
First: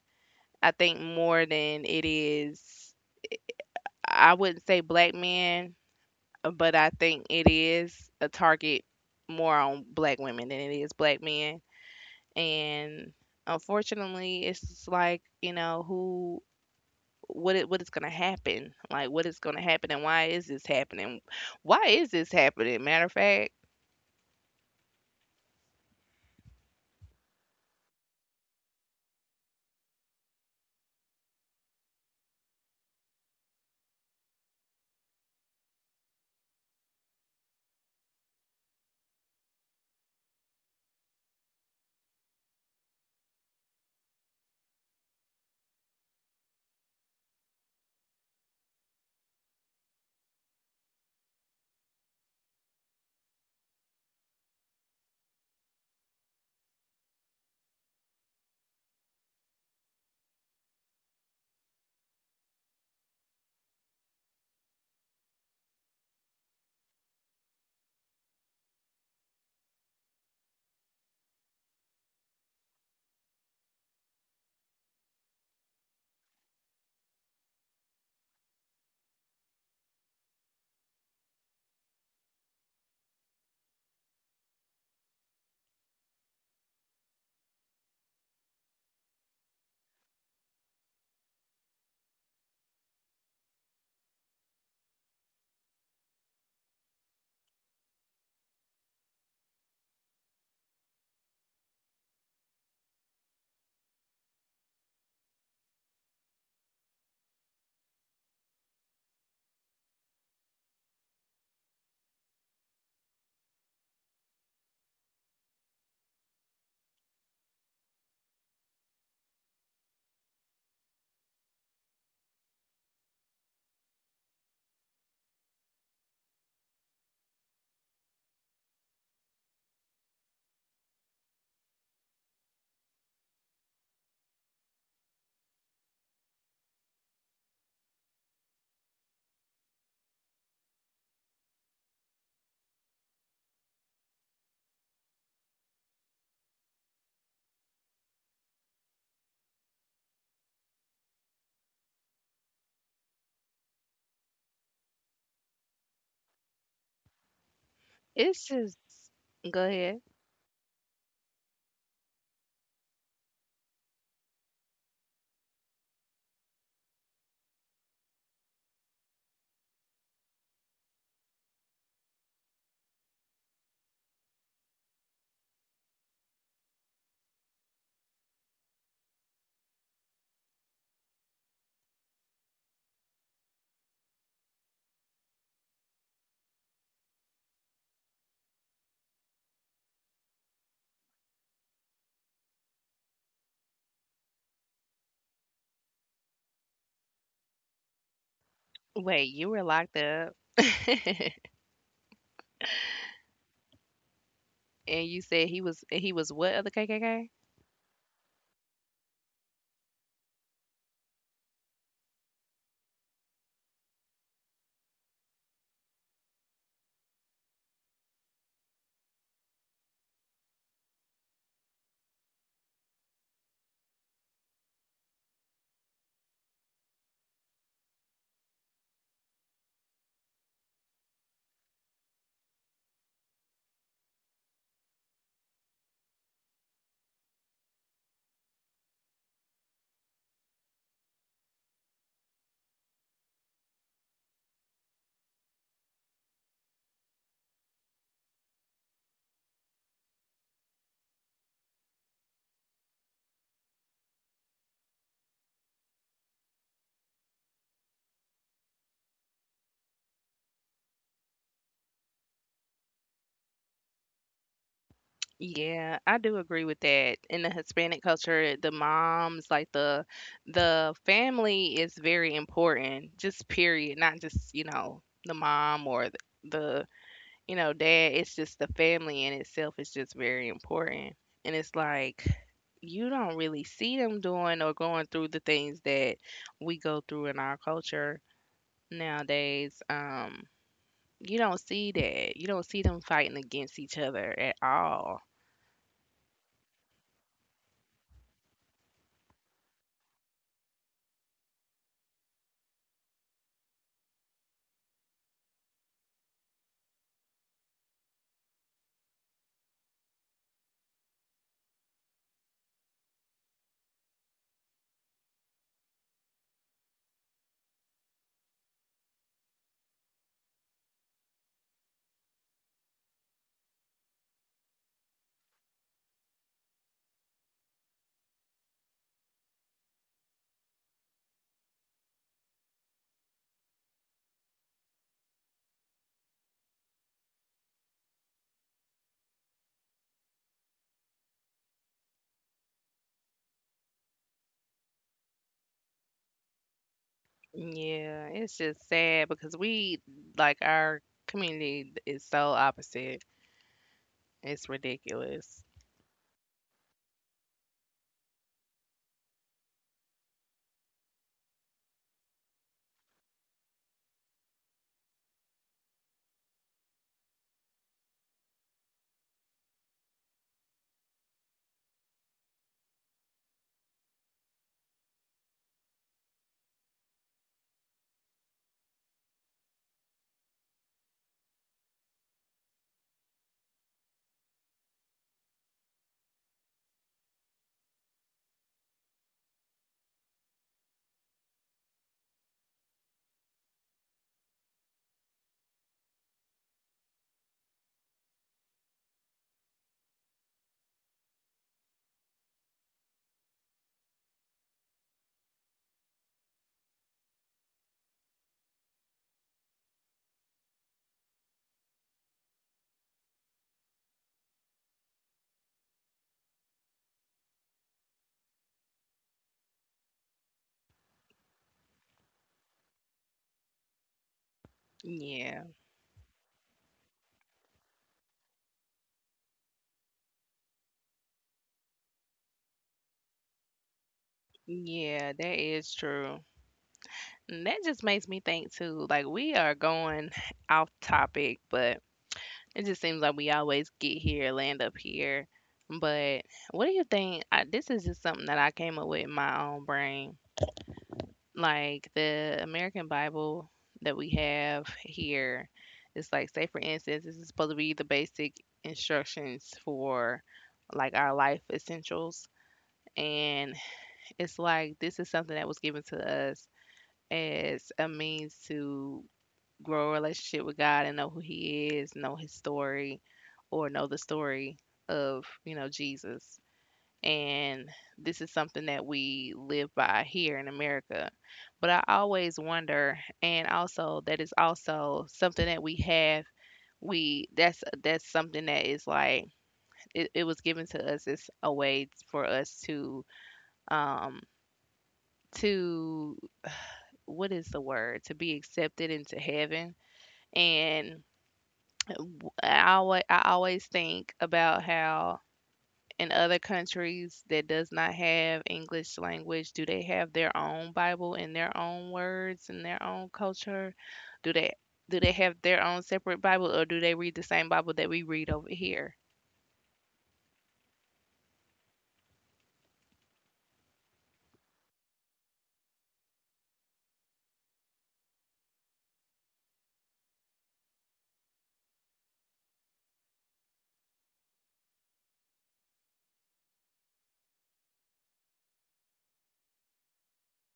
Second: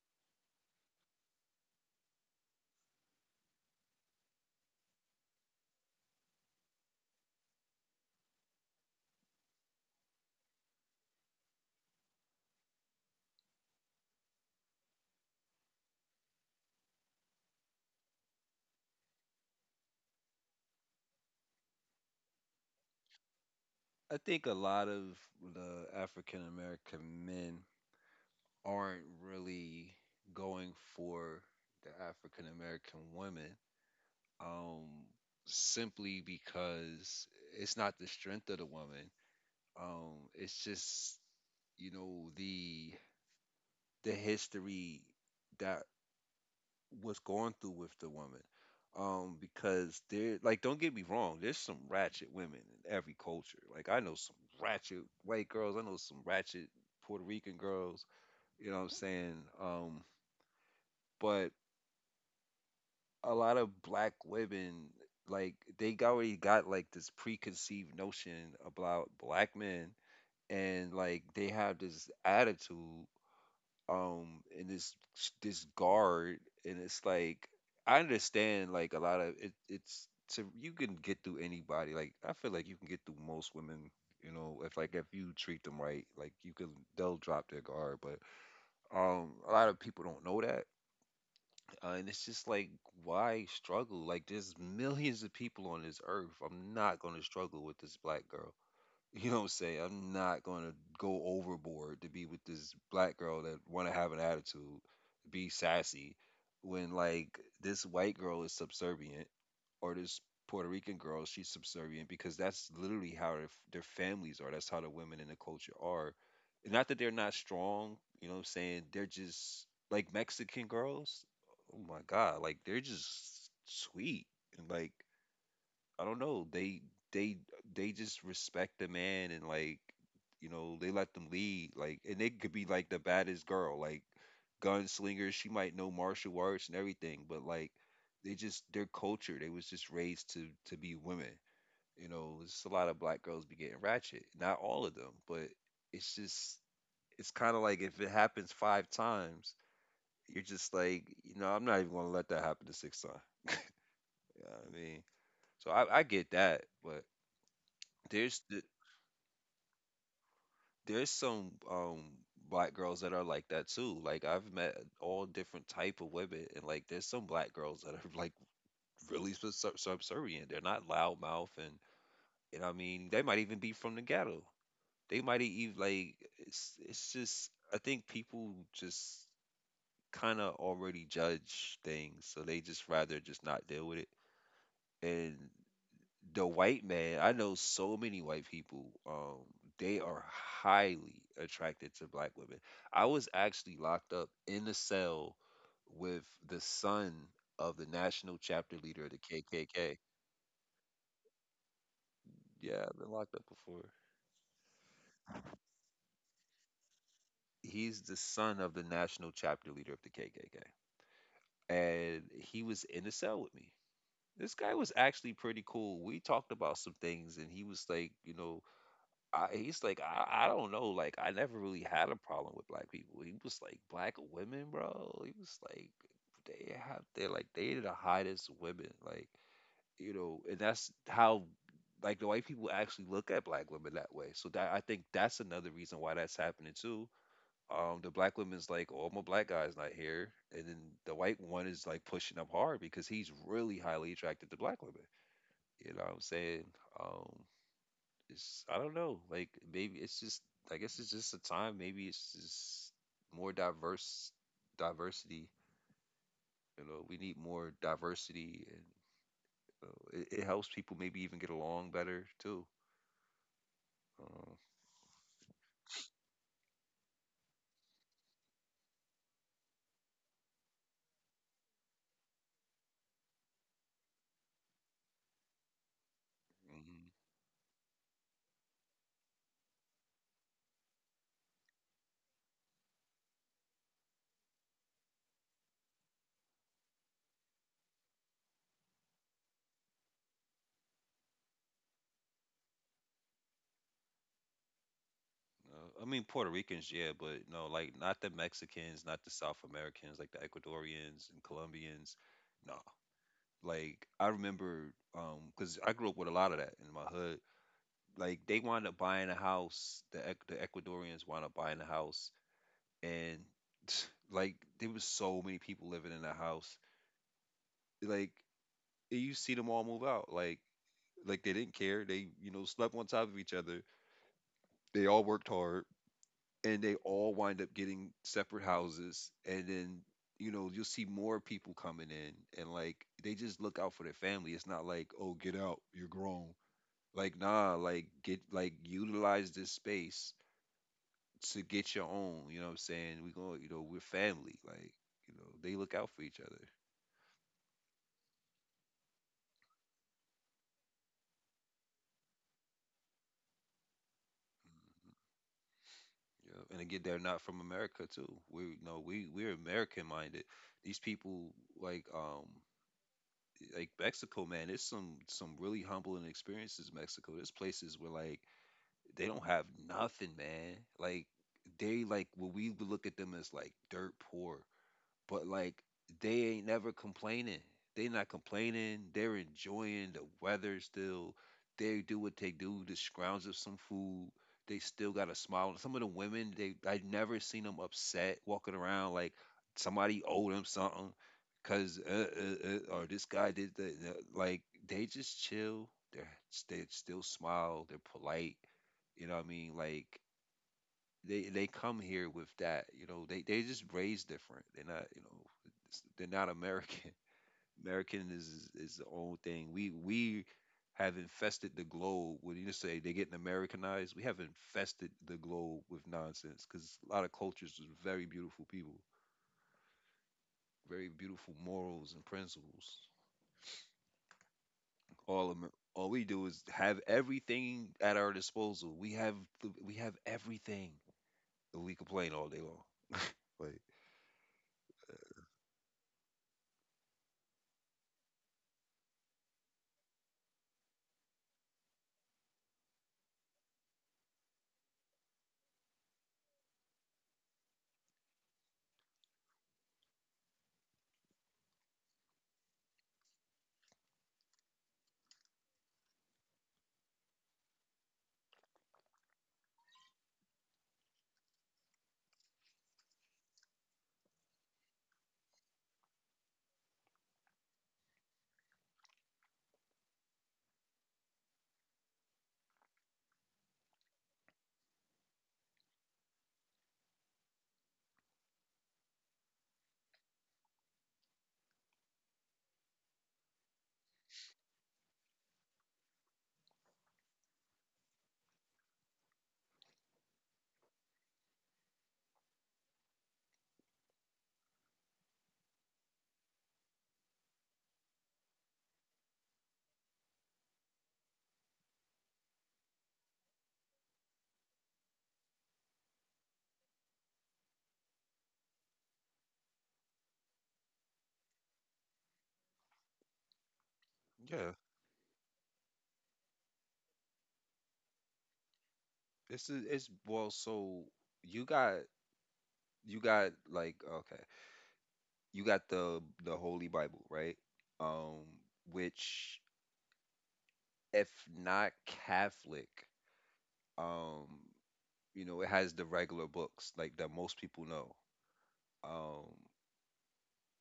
Speaker 2: I think more than it is I wouldn't say black men, but I think it is a target more on black women than it is black men. And unfortunately it's just like, you know, who what it what is gonna happen, like what is gonna happen, and why is this happening? Why is this happening? Matter of fact,
Speaker 1: I think a lot of the African American men aren't really going for the African American women um, simply because it's not the strength of the woman. Um, it's just, you know, the the history that was going through with the woman. Um, because there, like, don't get me wrong, there's some ratchet women in every culture. Like, I know some ratchet white girls, I know some ratchet Puerto Rican girls, you know what I'm saying? Um, but a lot of black women, like, they already got like this preconceived notion about black men, and like, they have this attitude um and this this guard, and it's like, I understand, like, a lot of it, it's to, you can get through anybody, like, I feel like you can get through most women, you know, if like, if you treat them right, like you can they'll drop their guard, but um a lot of people don't know that uh, and it's just like, why struggle? Like, there's millions of people on this earth. I'm not going to struggle with this black girl, you don't say, I'm not gonna go overboard to be with this black girl that wanna have an attitude, be sassy, when like this white girl is subservient, or this Puerto Rican girl, she's subservient, because that's literally how their, their families are. That's how the women in the culture are. Not that they're not strong, you know what I'm saying? They're just like Mexican girls. Oh my God, like they're just sweet, and like, I don't know. They they they just respect the man, and like, you know, they let them lead. Like, and they could be like the baddest girl, like gunslinger. She might know martial arts and everything, but like, they just their culture. They was just raised to to be women. You know, it's a lot of black girls be getting ratchet. Not all of them, but it's just, it's kind of like if it happens five times, you're just like, you know, I'm not even gonna let that happen the sixth time. You know what I mean, so I, I get that, but there's
Speaker 2: it's
Speaker 1: th-
Speaker 2: just go ahead.
Speaker 1: there's some um black girls that are like that too. Like, I've met all different type of women, and like there's some black girls that are like really sub- sub- subservient. They're not loud mouth, and and I mean they might even be from the ghetto. They might even like, it's it's just I think people just kind of already judge things, so they just rather just not deal with it. And the white man, I know so many white people, um, they are highly attracted to black women. I was actually locked up in a cell with the son of the national chapter leader of the
Speaker 2: Wait, you were
Speaker 1: K K K.
Speaker 2: locked up
Speaker 1: Yeah, I've been locked up before.
Speaker 2: and you said he was he was what of the K K K?
Speaker 1: He's the son of the national chapter leader of the K K K. And he was in a cell with me. This guy was actually pretty cool. We talked about some things, and he was like, you know, I, he's like, I, I don't know. Like, I never really had a problem with black people. He was like, black women, bro. He was like, they have, they're like, they are the hottest women. Like, you know, and that's how, like, the white people actually look at black women that way. So that I think that's another reason why that's happening too. Um, the black woman's like, oh, my black guy's not here, and then the white one is like pushing up hard because he's really highly attracted to black women. You know what I'm saying? Um, it's I don't know. Like maybe it's just I guess it's just a time. Maybe it's just more diverse diversity. You know, we need more diversity, and you know, it, it helps people maybe even get along better too. Uh,
Speaker 2: Yeah, I do agree with that. In the Hispanic culture, the moms, like the the family is very important, just period, not just, you know, the mom or the, the
Speaker 1: mhm.
Speaker 2: you know, dad. It's just the family in itself is just very important. And it's like you don't really see them doing or going through the things that we go through in our culture nowadays. Um, you don't see that. You don't see them fighting against each other at all.
Speaker 1: Uh, I mean Puerto Ricans, yeah, but no, like not the Mexicans, not the South Americans, like the Ecuadorians and Colombians. No, like I remember, um, because I grew up with a lot of that in my hood, like they wound up buying a house. The Ec- the Ecuadorians wound up buying a house, and like there was so many people living in the house. Like you see them all move out. Like like they didn't care. They you know slept on top of each other. They all worked hard, and they all wind up getting separate houses. And then you know you'll see more people coming in, and like they just look out for their family. It's not like oh get out, you're grown. Like nah, like get like utilize this space to get your own. You know what I'm saying? We going, you know, we're family. Like, you know, they look out for each other.
Speaker 2: Yeah, it's just sad because we, like, our community is so opposite. It's
Speaker 1: Mm-hmm.
Speaker 2: ridiculous.
Speaker 1: Yeah. And again, they're not from America too. We you know we we're American minded. These people like um like Mexico, man. It's some some really humbling experiences. Mexico. There's places where like they don't have nothing, man. Like they like what we would look at them as like dirt poor, but like they ain't never complaining. They not complaining. They're enjoying the weather still. They do what they do. Just scrounge up some food. They still got a smile. Some of the women, they I never seen them upset walking around like somebody owed them something, cause uh, uh, uh, or this guy did the the- like they just chill. They're they still smile. They're polite. You know what I mean? Like they they come here with that you know they they just raised different they're not you know it's- they're not American American is is the own thing we we have infested the globe when you say they're getting Americanized we have infested the globe with nonsense because a lot of cultures is very beautiful people, very beautiful morals and principles. all
Speaker 2: Yeah,
Speaker 1: Amer- all we do is have everything at our disposal. We have the, we have everything, and we complain all day long, like
Speaker 2: yeah, that is true. And that just makes me think, too, like, we are going, off topic, but it just seems like we always get here, land up here. But what do you think? I, this is just something that I came up with in my own brain. Like the American Bible that we have here, it's like, say, for instance, this is supposed to be the basic instructions for like our life essentials. And it's like, this is something that was given to us as a means to grow a relationship with God and know who He is, know His story, or know the story of, you know, Jesus. And this is something that we live by here in America. But I always wonder, and also that is also something that we have. We that's that's something that is like, it, it was given to us as a way for us to um to, what is the word, to be accepted into heaven. And W I alway I always think about how in other countries that does not have English language, do they have their own Bible and their own words and their own culture? Do
Speaker 1: yeah.
Speaker 2: they do they have their own separate Bible, or do they read the same Bible that we read over here?
Speaker 1: This is it's well, so you got you got like okay, you got the the Holy Bible, right? Um, which if not Catholic, um, you know, it has the regular books like that most people know. Um,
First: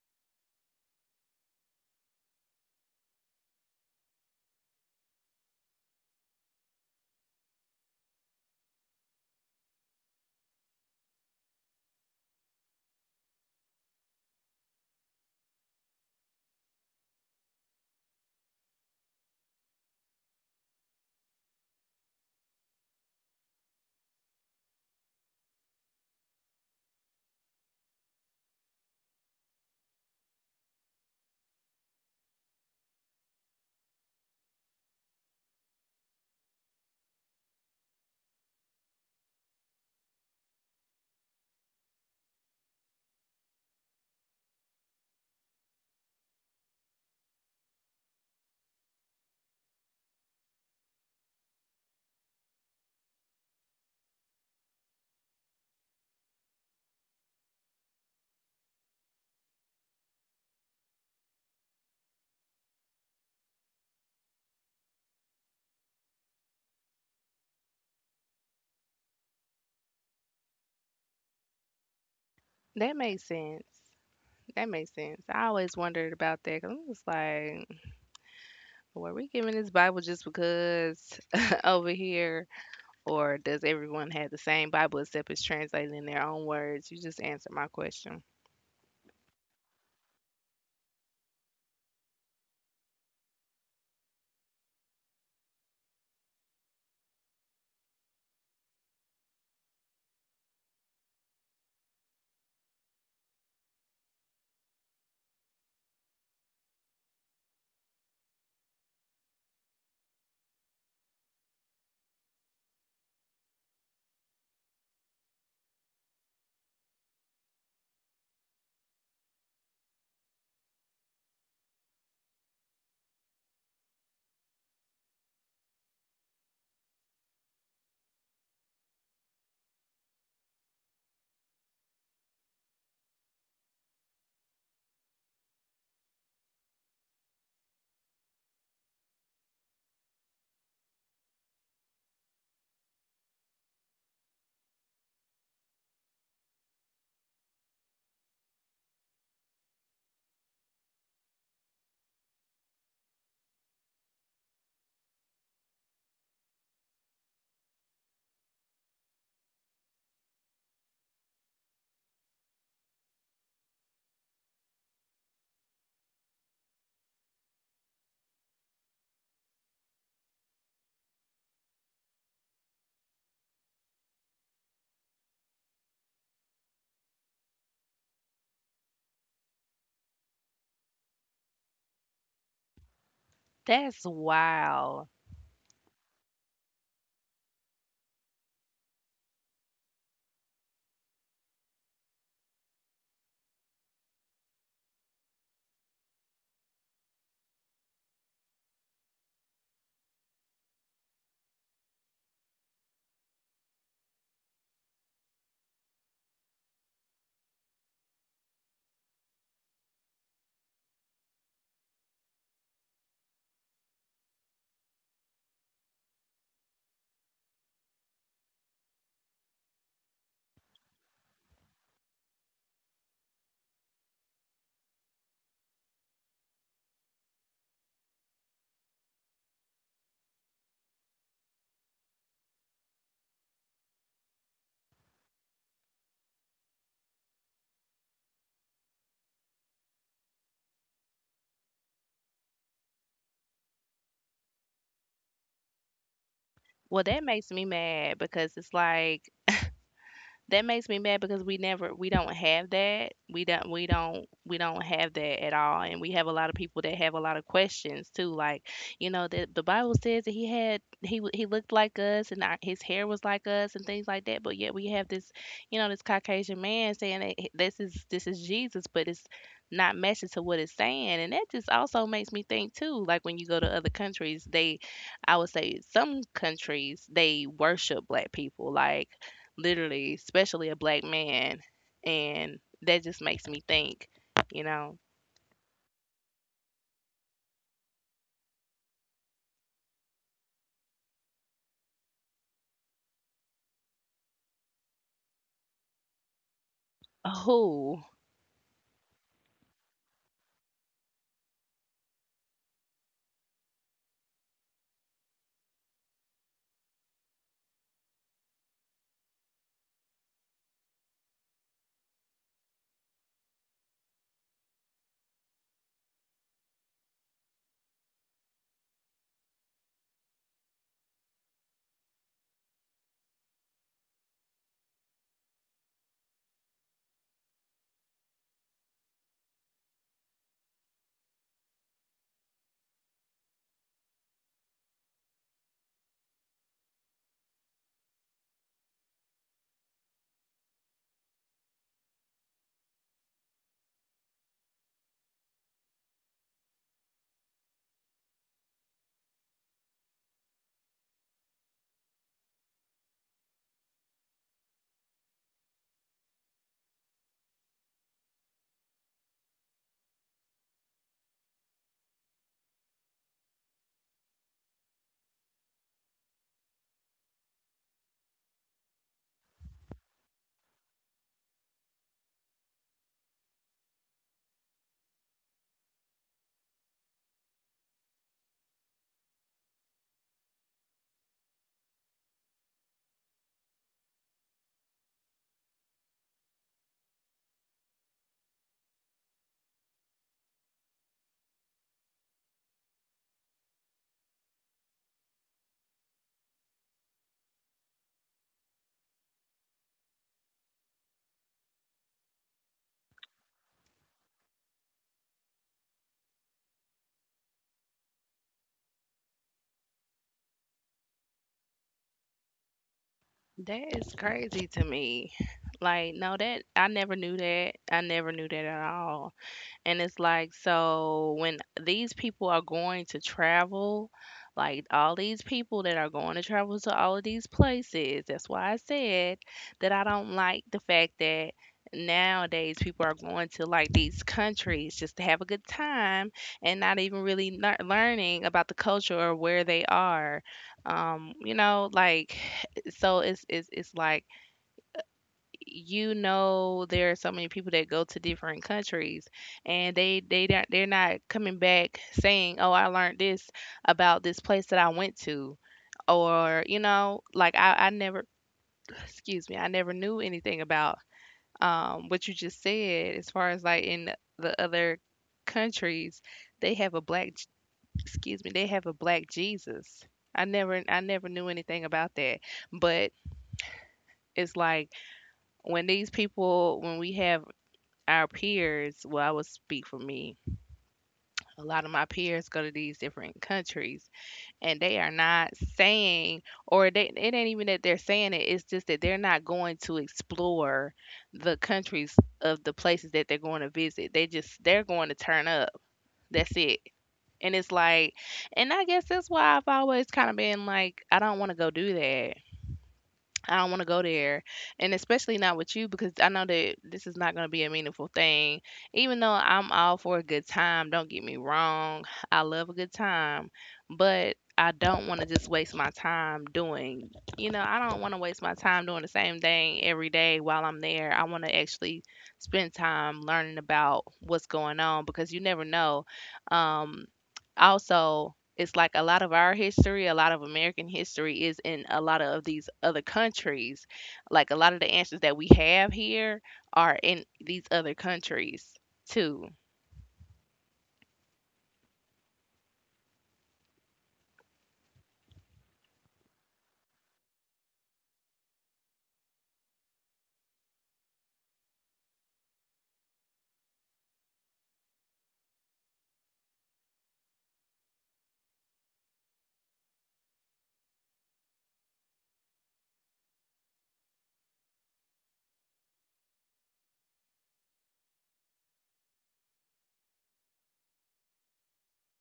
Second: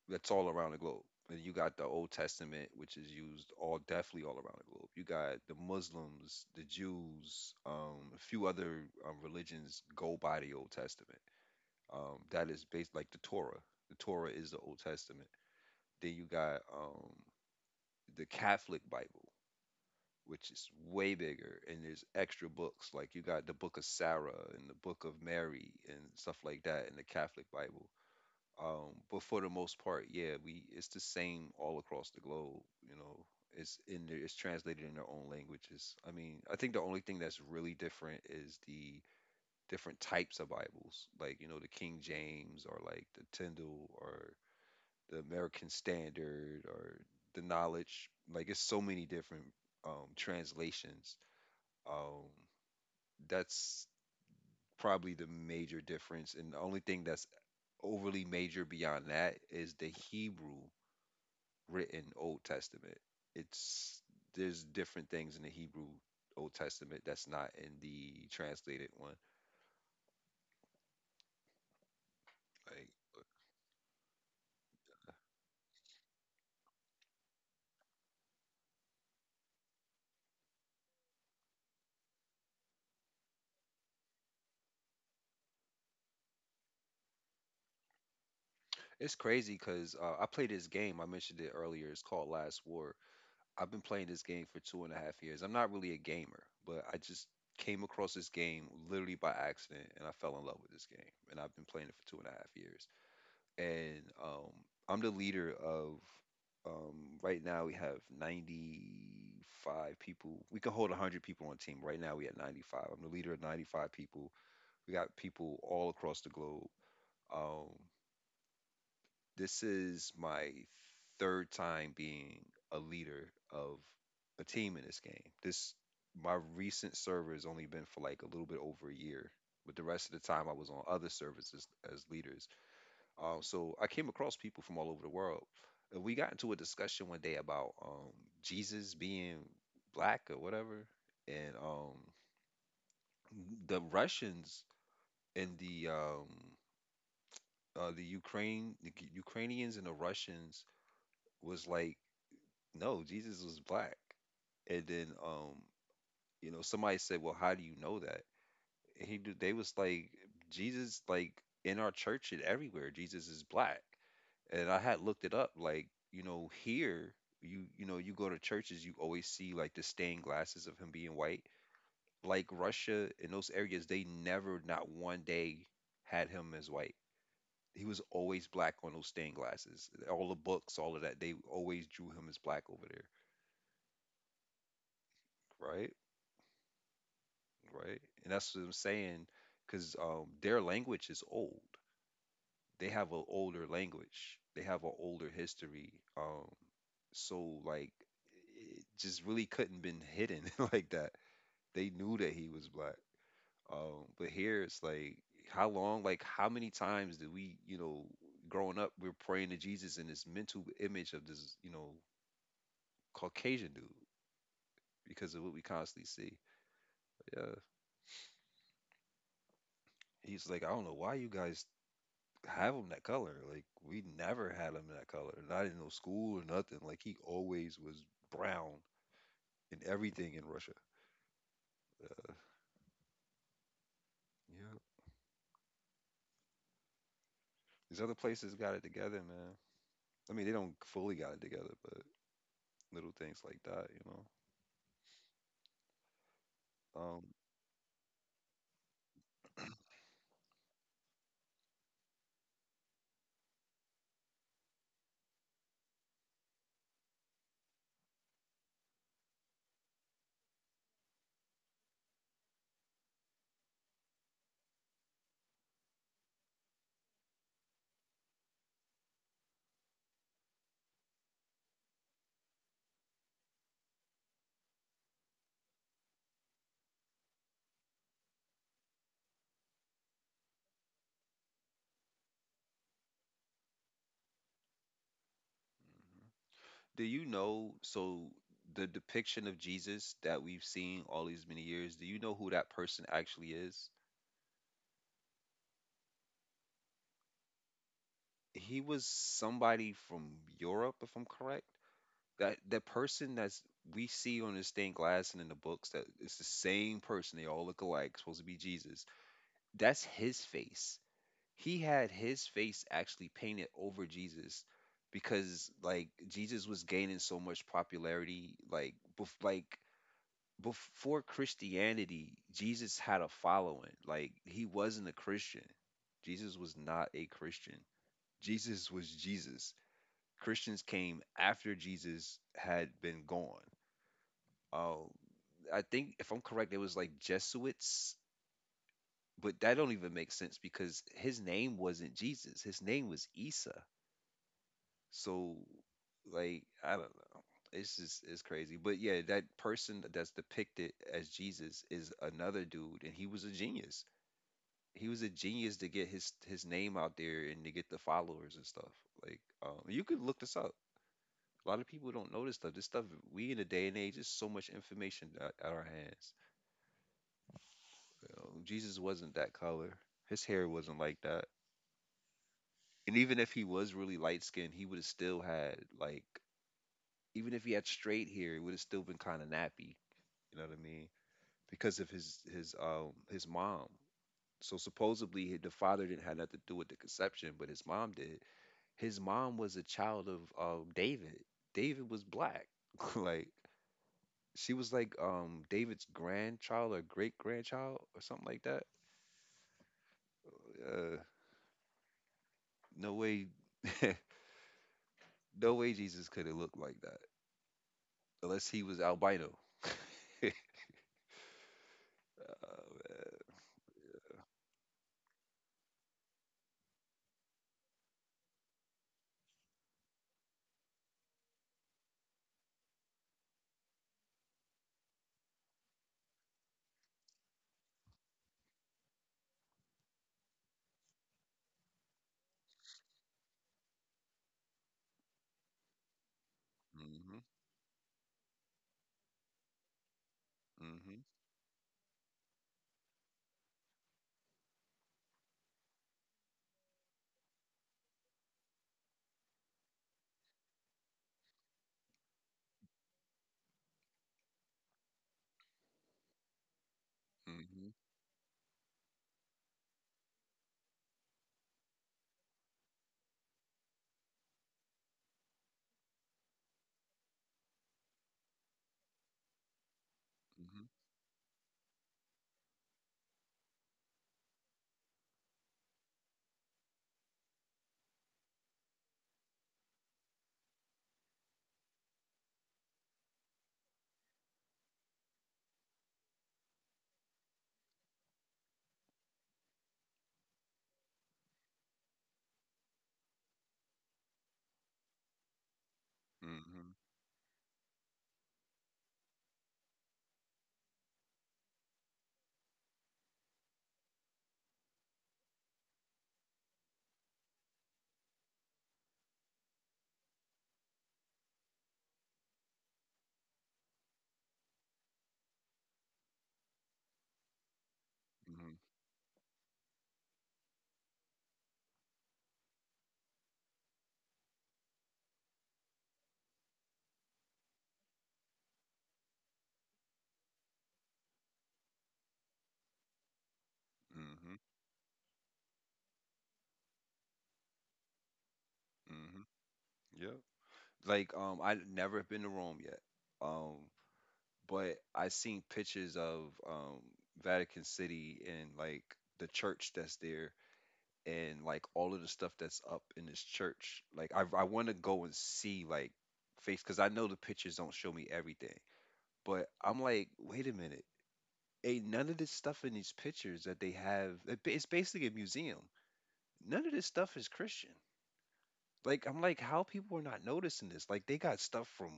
Speaker 1: that's all around the globe. And you got the Old Testament, which is used all definitely all around the globe. You got the Muslims, the Jews, um, a few other um, religions go by the Old Testament, um, that is based like the Torah. The Torah is the Old Testament. Then you got um, the Catholic Bible, which is way bigger, and there's extra books. Like you got the Book of Sarah and the Book of Mary and stuff like that in the Catholic Bible. Um, but for the most part, yeah, we it's the same all across the globe. You know, it's in there, it's translated in their own languages. I mean, I think the only thing that's really different is the different types of Bibles, like you know the King James or like the Tyndale or the American Standard or the Knowledge. Like it's so many different um, translations. Um, that's probably the major difference, and the only thing that's overly major beyond that is the Hebrew written Old Testament. It's there's different things in the Hebrew Old Testament that's not in the translated one. Like
Speaker 2: That makes sense. That makes sense. I always wondered about that, 'cause I'm just like, were we giving this Bible just because over here? Or does everyone have the same Bible, except it's translated in their own words? You just answered my question.
Speaker 1: it's crazy because uh, I play this game. I mentioned it earlier. It's called Last War. I've been playing this game for two and a half years. I'm not really a gamer, but I just came across this game literally by accident, and I fell in love with this game. And I've been playing it for two and a half years. And um, I'm the leader of. Um, right now we have ninety-five people. We can hold one hundred people on team. Right now we at ninety-five. I'm the leader of ninety-five people. We got people all across the globe. Um, this is my third time being a leader of a team in this game. This my recent server has only been for like a little bit over a year, but the rest of the time I was on other servers as, as leaders. Um, so I came across people from all over the world, and we got into a discussion one day about um, Jesus being black or whatever, and um, the Russians and the um, uh, the Ukraine, the Ukrainians and the Russians was like no, Jesus was black. And then um, you know, somebody said, "Well, how do you know that?" He d- they was like Jesus like in our church and everywhere, Jesus is black. And I had looked it up like, you know, here you you know, you go to churches, you always see like the stained glasses of him being white. Like Russia in those areas, they never not one day had him as white. He was always black on those stained glasses. All the books, all of that, they always drew him as black over there,
Speaker 2: That's wild.
Speaker 1: right? Right? And that's what I'm saying, because um, their language is old. They have an older language. They have an older history. Um, so like, it just really couldn't been hidden like that. They knew that he was black. Um, but here it's like, how long? Like, how many times did we, you know, growing up, we're praying to Jesus in this mental image of this, you know, Caucasian dude because of what we constantly see. Yeah, he's like, I don't know why you guys have him that color. Like we never had him that color. Not in no school or nothing. Like he always was brown in everything in Russia. Yeah. These other places got it together, man. I mean, they don't fully got it together, but little things like that, you know.
Speaker 2: Well, that
Speaker 1: Um,
Speaker 2: makes me mad because it's like, that makes me mad because we never, we don't have that. We don't we don't we don't have that at all. And we have a lot of people that have a lot of questions too. Like, you know, the the Bible says that he had he w- he looked like us, and our, his hair was like us and things like that. But yet we have this, you know, this Caucasian man saying that he- this is, this is Jesus, but it's not matching to what it's saying. And that just also makes me think too. Like when you go to other countries, they, I would say some countries they worship black people. Like literally, especially a black man. And that just makes me think, you know,
Speaker 1: Do you know, so the depiction of Jesus that we've seen all these many years, do you know who that person actually is?
Speaker 2: oh,
Speaker 1: He was somebody from Europe, if I'm correct. That the person that's we see on the stained glass and in the books, that it's the same person, they all look alike, supposed to be Jesus. That's his face. He had his face actually painted over Jesus, because like Jesus was gaining so much popularity, like bef- like before Christianity Jesus had a following. Like he wasn't a Christian. Jesus was not a Christian. Jesus was Jesus. Christians came after Jesus had been gone. Oh, I think if I'm correct, it was like Jesuits, but that don't even make sense because his name wasn't Jesus. His name was Isa. So, like, I don't know. It's just it's crazy. But yeah, that person that's depicted as Jesus is another dude, and he was a genius. He was a genius to get his his name out there and to get the followers and stuff. Like, um, you could look this up. A lot of people don't know this stuff. This stuff we in the day and age, there's so much information at, at our hands. You know, Jesus wasn't that color. His hair wasn't like that. And even if he was really light skinned, he would have still had like even if he had straight hair, it would have still been kind of nappy. You know what I mean? Because of his his um his mom. So supposedly he- the father didn't have nothing to do with the conception, but his mom did. His mom was a child of um David. David was black. Like she was like um David's grandchild or great grandchild or something like that. Uh, no way. No way Jesus could have looked like that unless he was albino. Oh,
Speaker 2: that is crazy to me. Like, no, that I never knew that. I never knew that at all. And it's like, so when these people are going to travel, like all these people that are going to travel to all of these places, that's why I said that I don't like the fact that nowadays people are going to like these countries just to have a good time and not even
Speaker 1: mm-hmm.
Speaker 2: really lear- learning about the culture or where they are. Um, you know, like so it's it's it's like you know there are so many people that go to different countries and they they don't- they're not coming back saying, oh, I learned this about this place that I went to, or you know like
Speaker 1: Mm-hmm.
Speaker 2: i, I
Speaker 1: Mm-hmm.
Speaker 2: never excuse me, I never knew anything about um, what you just said as far as like in the other countries they have a black J- excuse me, they have a black Jesus. i never I never knew anything about that, but it's like when these people, when we have our peers, well, I would speak for me. A lot of my peers go to these different countries and they are not saying, or they, it ain't even that they're saying it, it's just that they're not going to explore the countries of the places that they're going to visit. They just, they're going to turn up. That's it.
Speaker 1: Mm-hmm.
Speaker 2: And it's like, and I guess that's why I've always kind of been like, I don't want to go do that. I don't want to go there, and especially not with you because I know that this is not going to be a meaningful thing. Even though I'm all for a good time, don't get me wrong, I love a good time, but I don't want to just waste my time doing, you know, I don't want to waste my
Speaker 1: Mm-hmm.
Speaker 2: time doing the same thing every day while I'm there. I want to actually spend time learning about what's going on because you never know. Um, Also, it's like a lot of our history, a lot of American history is in a lot of these other countries. Like a
Speaker 1: Mm-hmm.
Speaker 2: lot of the answers that we have here are in these other countries too.
Speaker 1: Mm-hmm. Yeah. Like um, I never been to Rome yet. Um, but I seen pictures of um Vatican City and like the church that's there and like all of the stuff that's up in this church. Like I I want to go and see like face because I know the pictures don't show me everything. But I'm like, wait a minute. Ain't none of this stuff in these pictures that they have. it- It's basically a museum. None of this stuff is Christian. Like I'm like, how people are not noticing this? Like they got stuff from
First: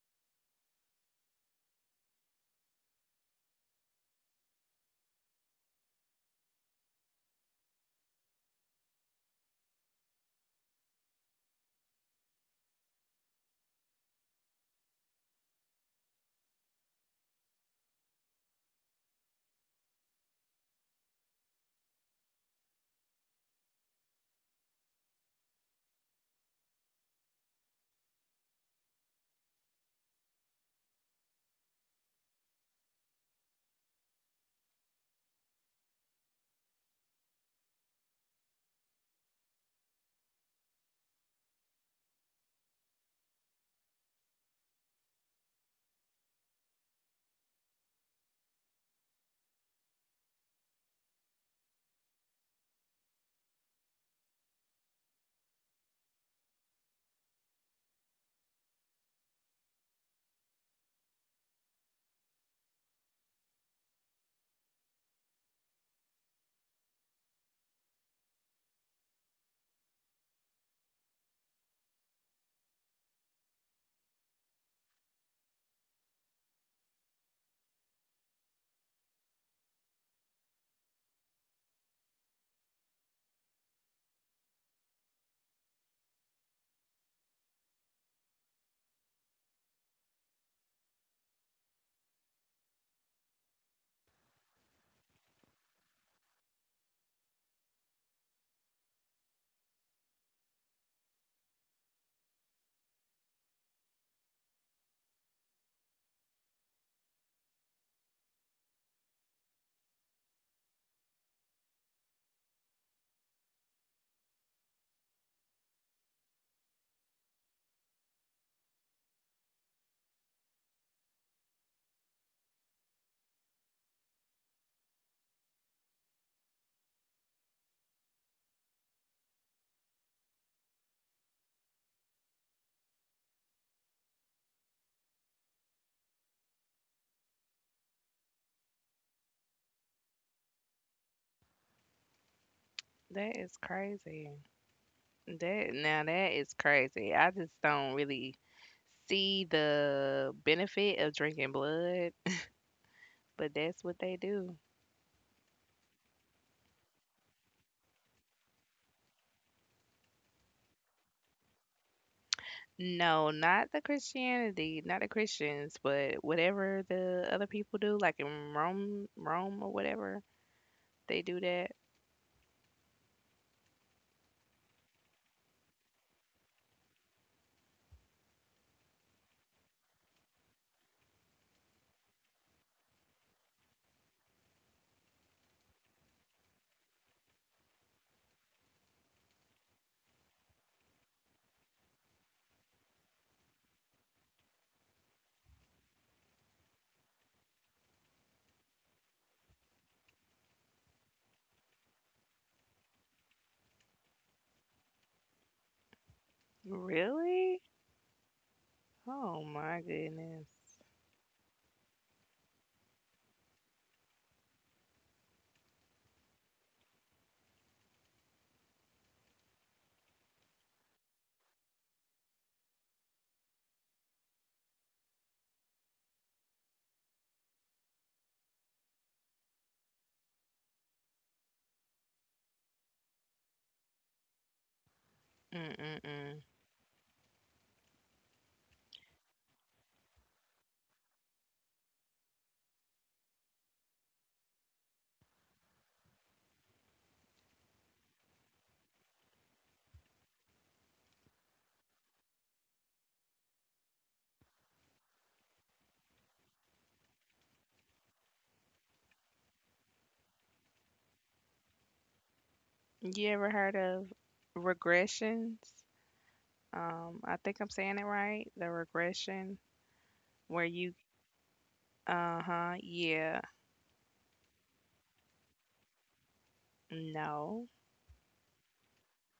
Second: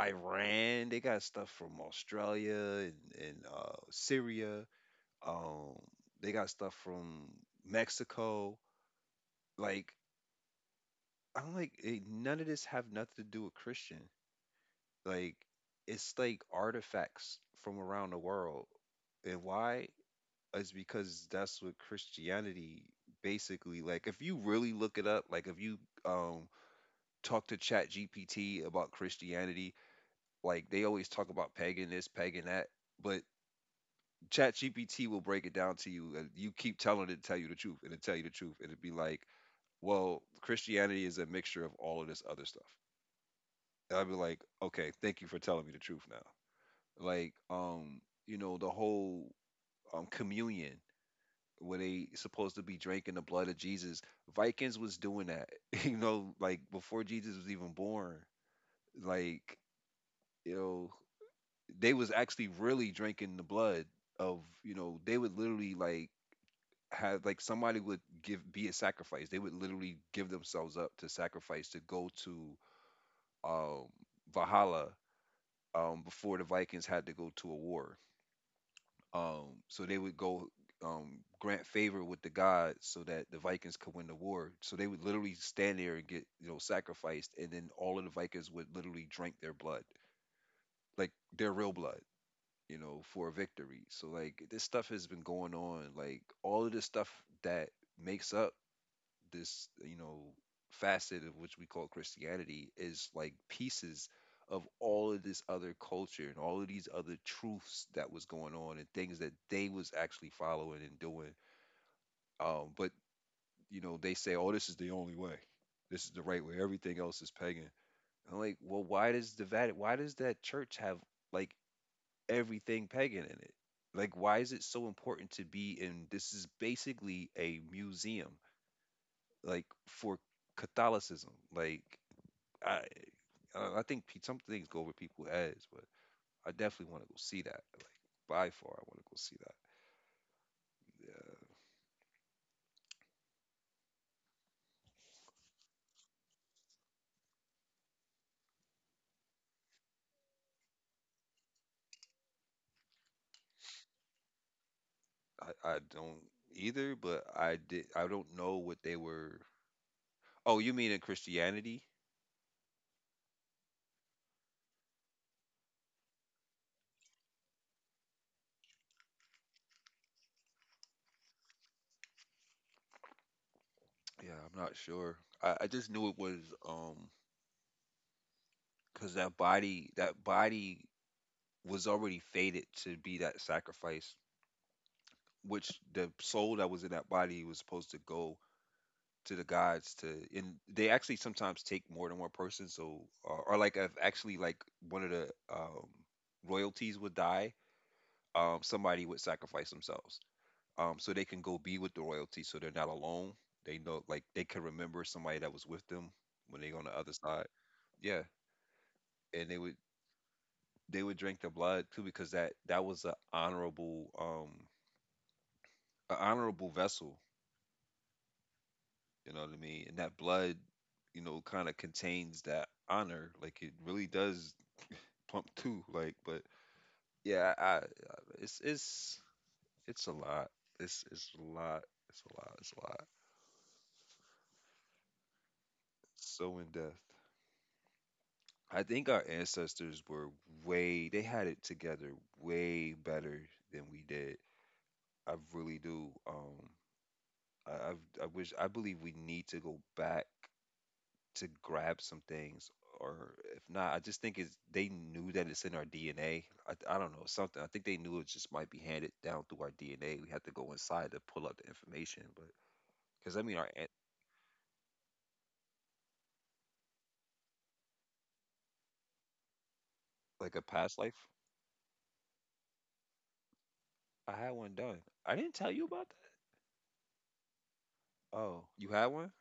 Speaker 1: Iran, they got stuff from Australia and, and uh, Syria. Um, they got stuff from Mexico. Like I'm like, eh, none of this have nothing to do with Christian. Like it's like artifacts from around the world. And why? Is because that's what Christianity basically like. If you really look it up, like if you um talk to Chat G P T about Christianity, like they always talk about pagan this, pagan that, but Chat G P T will break it down to you, and you keep telling it to tell you the truth, and it tell you the truth, and it'd be like, well, Christianity is a mixture of all of this other stuff. And I'd be like, okay, thank you for telling me the truth now. Like, um, you know, the whole um communion where they supposed to be drinking the blood of Jesus. Vikings was doing that, you know, like before Jesus was even born. Like, you know, they was actually really drinking the blood of, you know, they would literally like have like somebody would give be a sacrifice. They would literally give themselves up to sacrifice to go to um Valhalla um before the Vikings had to go to a war. Um, so they would go um, grant favor with the gods so that the Vikings could win the war. So they would literally stand there and get you know sacrificed, and then all of the Vikings would literally drink their blood, like their real blood, you know, for a victory. So like this stuff has been going on. Like all of this stuff that makes up this you know facet of which we call Christianity is like pieces of all of this other culture and all of these other truths that was going on and things that they was actually following and doing. Um, but you know they say, oh, this is the only way, this is the right way. Everything else is pagan. I'm like, well, why does the Vatican? Why does that church have like everything pagan in it? Like, why is it so important to be in? This is basically a museum like for Catholicism. Like I, I I think pe- some things go over people's heads, but I definitely want to go see that. By far, I want to go see
Speaker 2: That is crazy. That, now that is crazy. I just don't really see the benefit of drinking blood, but that's what they do.
Speaker 1: that. I, I don't either, but I did. I don't know what they were. Oh, you mean in Christianity?
Speaker 2: No, not the Christianity, not the Christians, but whatever the other people do, like in Rome, Rome or whatever, they do that.
Speaker 1: Yeah, I'm not sure. I, I just knew it was um because that body that body was already fated to be that sacrifice, which the soul that was in that body was supposed to go to the gods to, and they actually sometimes take more than one person, so or, or like if actually like one of the um royalties would die, um somebody would sacrifice themselves, um so they can go be with the royalty so they're not alone. They know like they can remember somebody that was with them when they on the other side.
Speaker 2: Really?
Speaker 1: Yeah.
Speaker 2: Oh
Speaker 1: And they would,
Speaker 2: my goodness.
Speaker 1: they would drink the blood too, because that that was a honorable um an honorable vessel, you know what I mean, and that blood, you know, kind of contains that honor. Like it really does pump too. Like, but yeah, I, I it's it's it's a lot. It's it's a lot. It's a lot. It's a lot.
Speaker 2: Mm-mm-mm.
Speaker 1: So in depth. I think our ancestors were way they had it together way better than we did. I really do. Um, I I've, I wish, I believe we need to go back to grab some things, or if not, I just think it's they knew that it's in our D N A. I, I don't know something. I think they knew it just might be handed down through our D N A. We had to go inside to pull out the information, but
Speaker 2: You
Speaker 1: because I
Speaker 2: ever
Speaker 1: mean, our
Speaker 2: heard
Speaker 1: an-
Speaker 2: of regressions? Um, I think I'm saying it right. The regression
Speaker 1: like a
Speaker 2: where you,
Speaker 1: past life,
Speaker 2: uh-huh, yeah,
Speaker 1: I had one done. I didn't tell you about that.
Speaker 2: no.
Speaker 1: Oh, you had one?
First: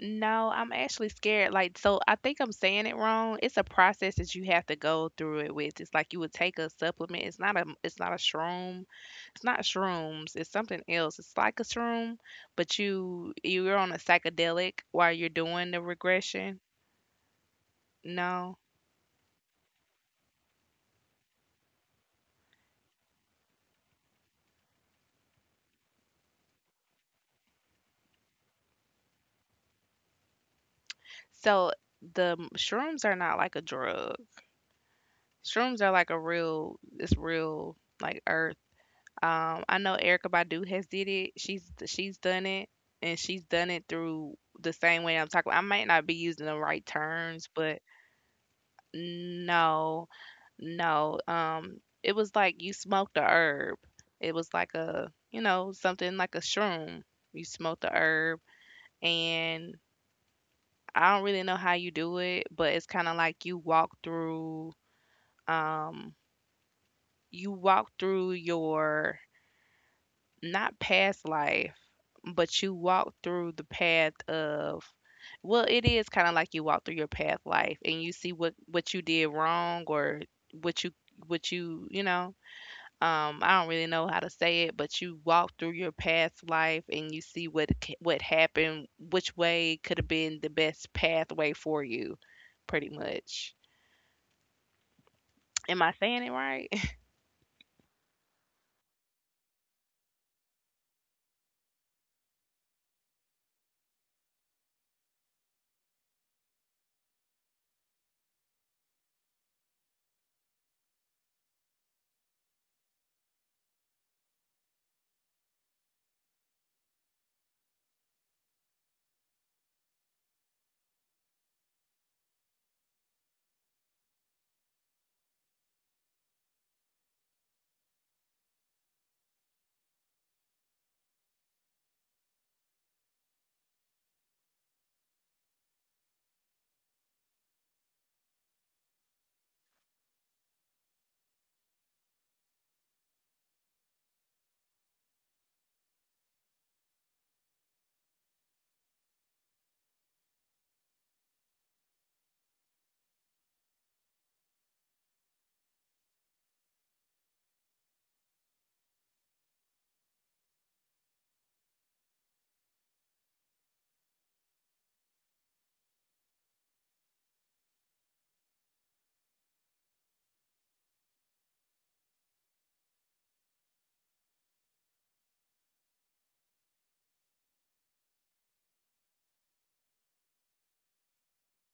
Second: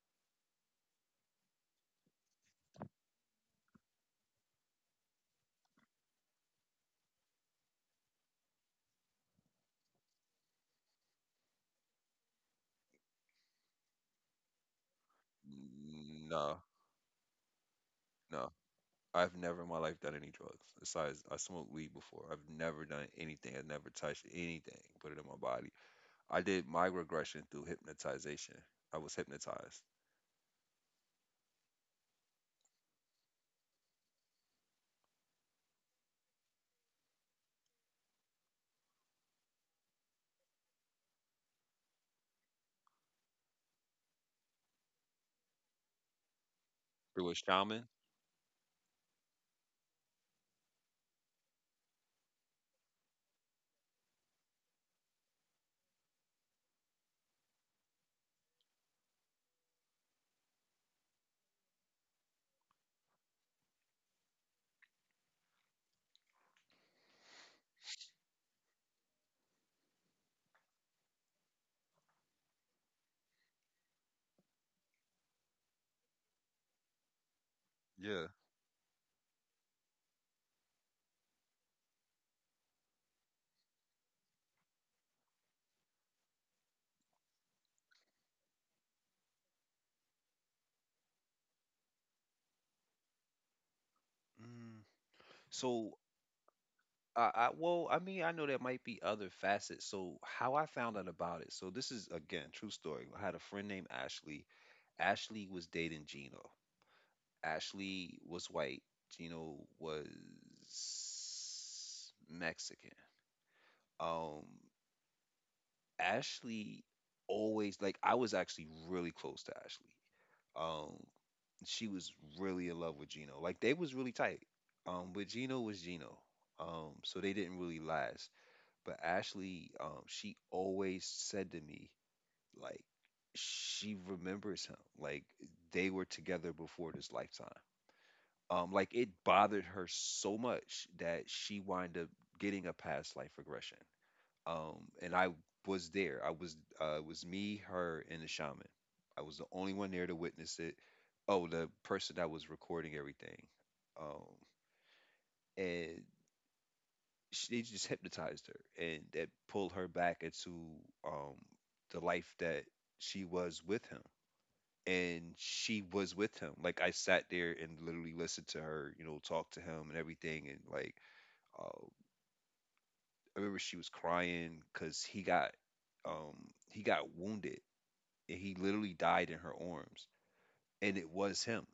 Speaker 2: No, I'm actually scared. Like, so I think I'm saying it wrong. It's a process that you have to go through it with. It's like you would take a supplement. It's not a it's not a shroom. It's not shrooms. It's something else. It's like a shroom, but you you're on a psychedelic while you're doing the regression.
Speaker 1: No, no.
Speaker 2: No.
Speaker 1: I've never in my life done any drugs. Besides, I smoked weed before. I've never done anything. I've never touched anything, put it in my body. I did my regression through hypnotization. I was hypnotized.
Speaker 2: So the m- shrooms are not like a drug. Shrooms are like a real, it's real, like Um, I know Erica Badu has did it. She's she's done it, and she's done it through the same way I'm talking. I might not be using the right
Speaker 1: Through a
Speaker 2: terms, but
Speaker 1: shaman.
Speaker 2: no, no. Um, it was like you smoked the herb. It was like a you know something like a shroom. You smoke the herb, and I don't really know how you do it, but it's kind of like you walk through. Um, you walk through your not past life, but you walk through the path of, well, it is kind of like you walk through your path life and you
Speaker 1: Yeah.
Speaker 2: see what what you did wrong, or what you, what you, you know, um I don't really know how to say it, but you walk through your past life and you see what c- what happened, which way could have been the best pathway for you, pretty much.
Speaker 1: Mm.
Speaker 2: Am I
Speaker 1: So
Speaker 2: saying it right?
Speaker 1: I, I well, I mean, I know there might be other facets. So how I found out about it. So this is again true story. I had a friend named Ashley. Ashley was dating Gino. Ashley was white. Gino was Mexican. Um, Ashley always like I was actually really close to Ashley. Um, she was really in love with Gino. Like they was really tight. Um, but Gino was Gino. Um, so they didn't really last. But Ashley, um, she always said to me, like, she remembers him. Like they were together before this lifetime. Um, like it bothered her so much that she wind up getting a past life regression, um, and I was there. I was uh, it was me, her, and the shaman. I was the only one there to witness it. Oh, the person that was recording everything, um, and she just hypnotized her, and that pulled her back into, um, the life that she was with him. And she was with him. Like I sat there and literally listened to her, you know, talk to him and everything. And like, uh, I remember she was crying because he got um he got wounded and he literally died in her arms. And it was him.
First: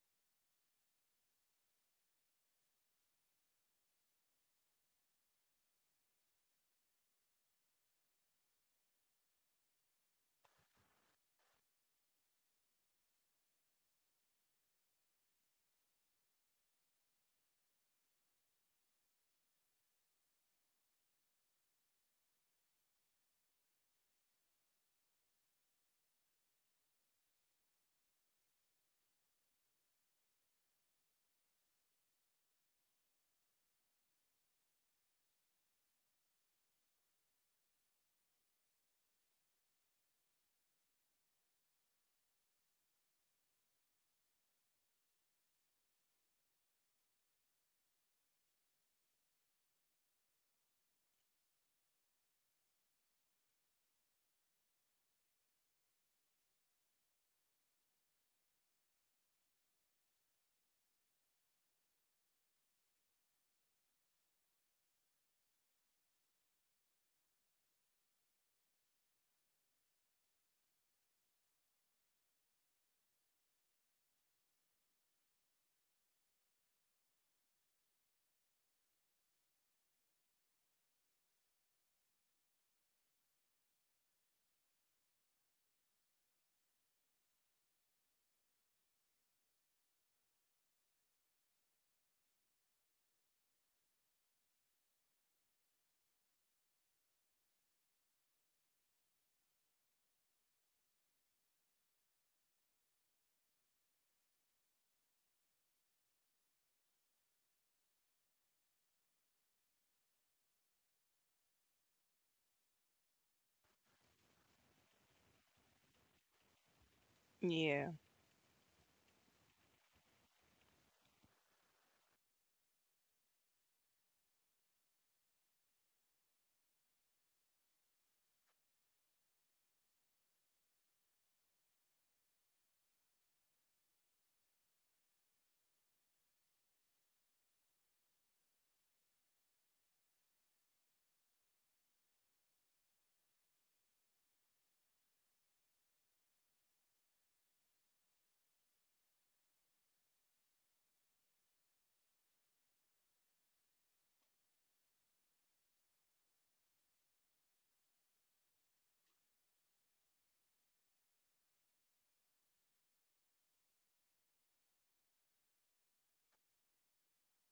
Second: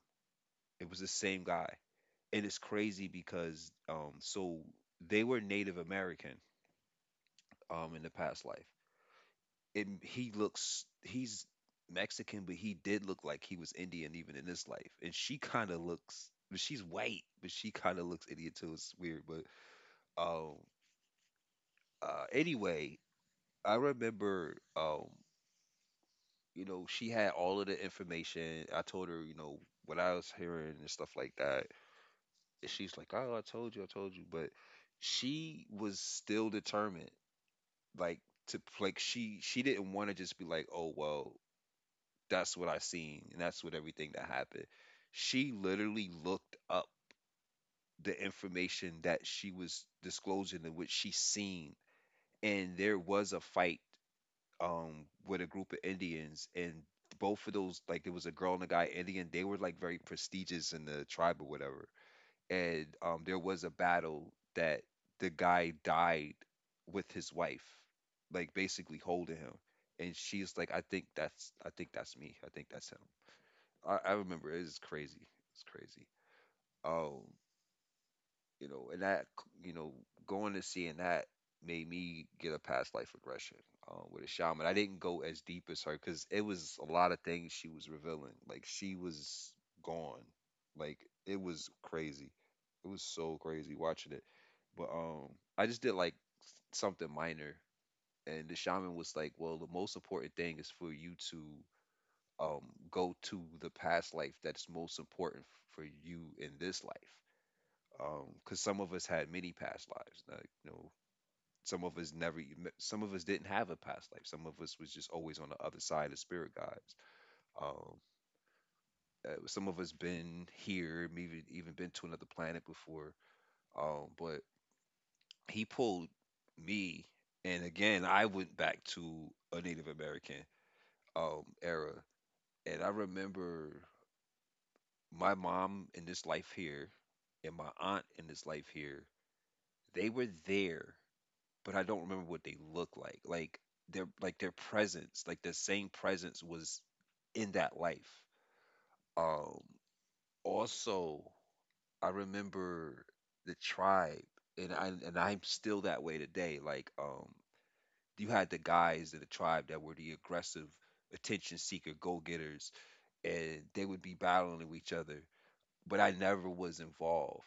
Speaker 1: It was the same guy. And it's crazy because um so they were Native American um in the past life. And he looks he's Mexican, but he did look like he was Indian even in this life. And she kind of looks but she's white, but she kind of looks Indian too. It's weird, but um uh anyway, I remember um you know she had all of the information. I told her, you know, what I was hearing and stuff like that. She's like, "Oh, I told you, I told you," but she was still determined, like to like she she didn't want to just be like, "Oh, well, that's what I seen and that's what everything that happened." She literally looked up the information that she was disclosing and what she seen, and there was a fight um with a group of Indians, and both of those like there was a girl and a guy Indian, they were like very prestigious in the tribe or whatever, and um, there was a battle that the guy died with his wife, like basically holding him, and she's like, "I think that's, I think that's me. I think that's him." I, I remember it is crazy. It's crazy. Um, you know, and that, you know, going to seeing that made me get a past life regression, uh, with a shaman. I didn't go as deep as her because it was a lot of things she was revealing. Like she was gone. Like it was crazy. It was so crazy watching it. But um, I just did like something minor, and the shaman was like, "Well, the most important thing is for you to um go to the past life that's most important for you in this life." Um, because some of us had many past lives. Like, you know, some of us never, e- some of us didn't have a past life. Some of us was just always on the other side of spirit guides.
Speaker 2: Yeah.
Speaker 1: Um, uh, some of us been here, maybe even been to another planet before. Um, but he pulled me, and again I went back to a Native American um era, and I remember my mom in this life here and my aunt in this life here. They were there, but I don't remember what they look like. Like their like their presence, like the same presence was in that life. um also, I remember the tribe, and i and i'm still that way today. Like um you had the guys in the tribe that were the aggressive attention seeker go getters, and they would be battling with each other, but I never was involved,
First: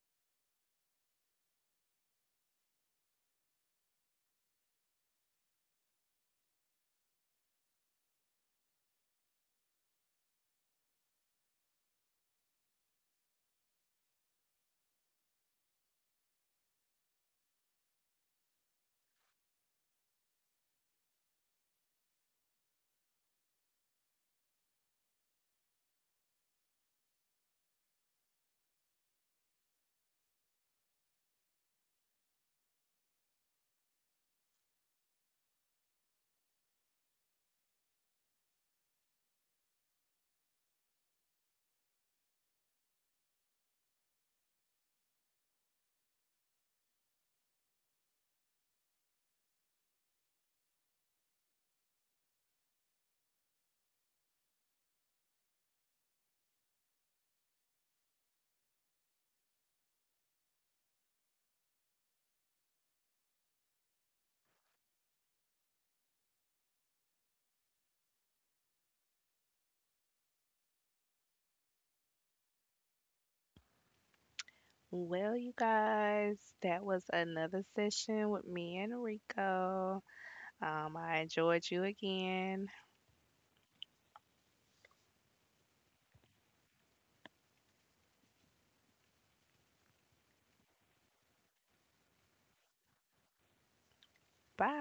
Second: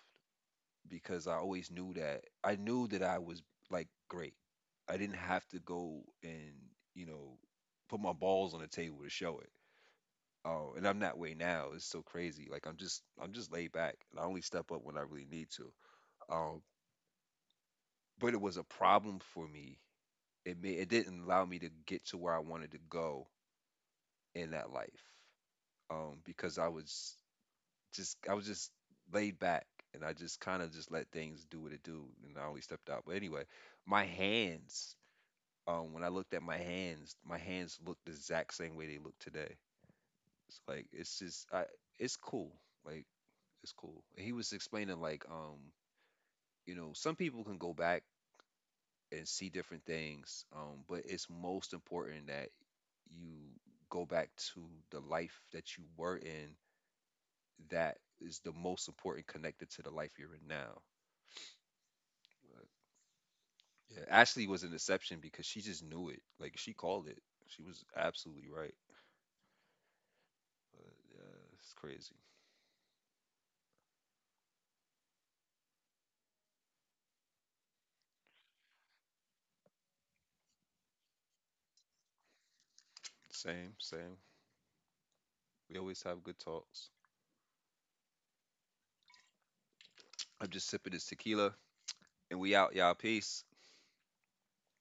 Speaker 1: because I always knew that, I knew that I was like great. I didn't have to go and, you know, put my balls on the table to show it. Oh, and I'm that way now. It's so crazy, like i'm just i'm just laid back, and I only step up when I really need to. um but it was a problem for me. It made, it didn't allow me to get to where I wanted to go in that life, um, because I was just I was just laid back, and I just kind of just let things do what it do, and I only stepped out. But anyway, my hands, um, when I looked at my hands, my hands look the exact same way they look today. It's like it's just I, it's cool, like it's cool. And he was explaining like um you know some people can go back and see different things, um but it's most important that you go back to the life that you were in that is the most important connected to the life you're in now. Uh, yeah, Ashley was an exception because she just knew it. Like she called it. She was absolutely right. Uh, yeah, it's crazy.
Speaker 2: Well, you guys, that was another session with me and Rico. Um, I enjoyed you again.
Speaker 1: Same, same. We always have good talks. I'm just sipping this tequila, and we out, y'all. Peace.
Speaker 2: Bye.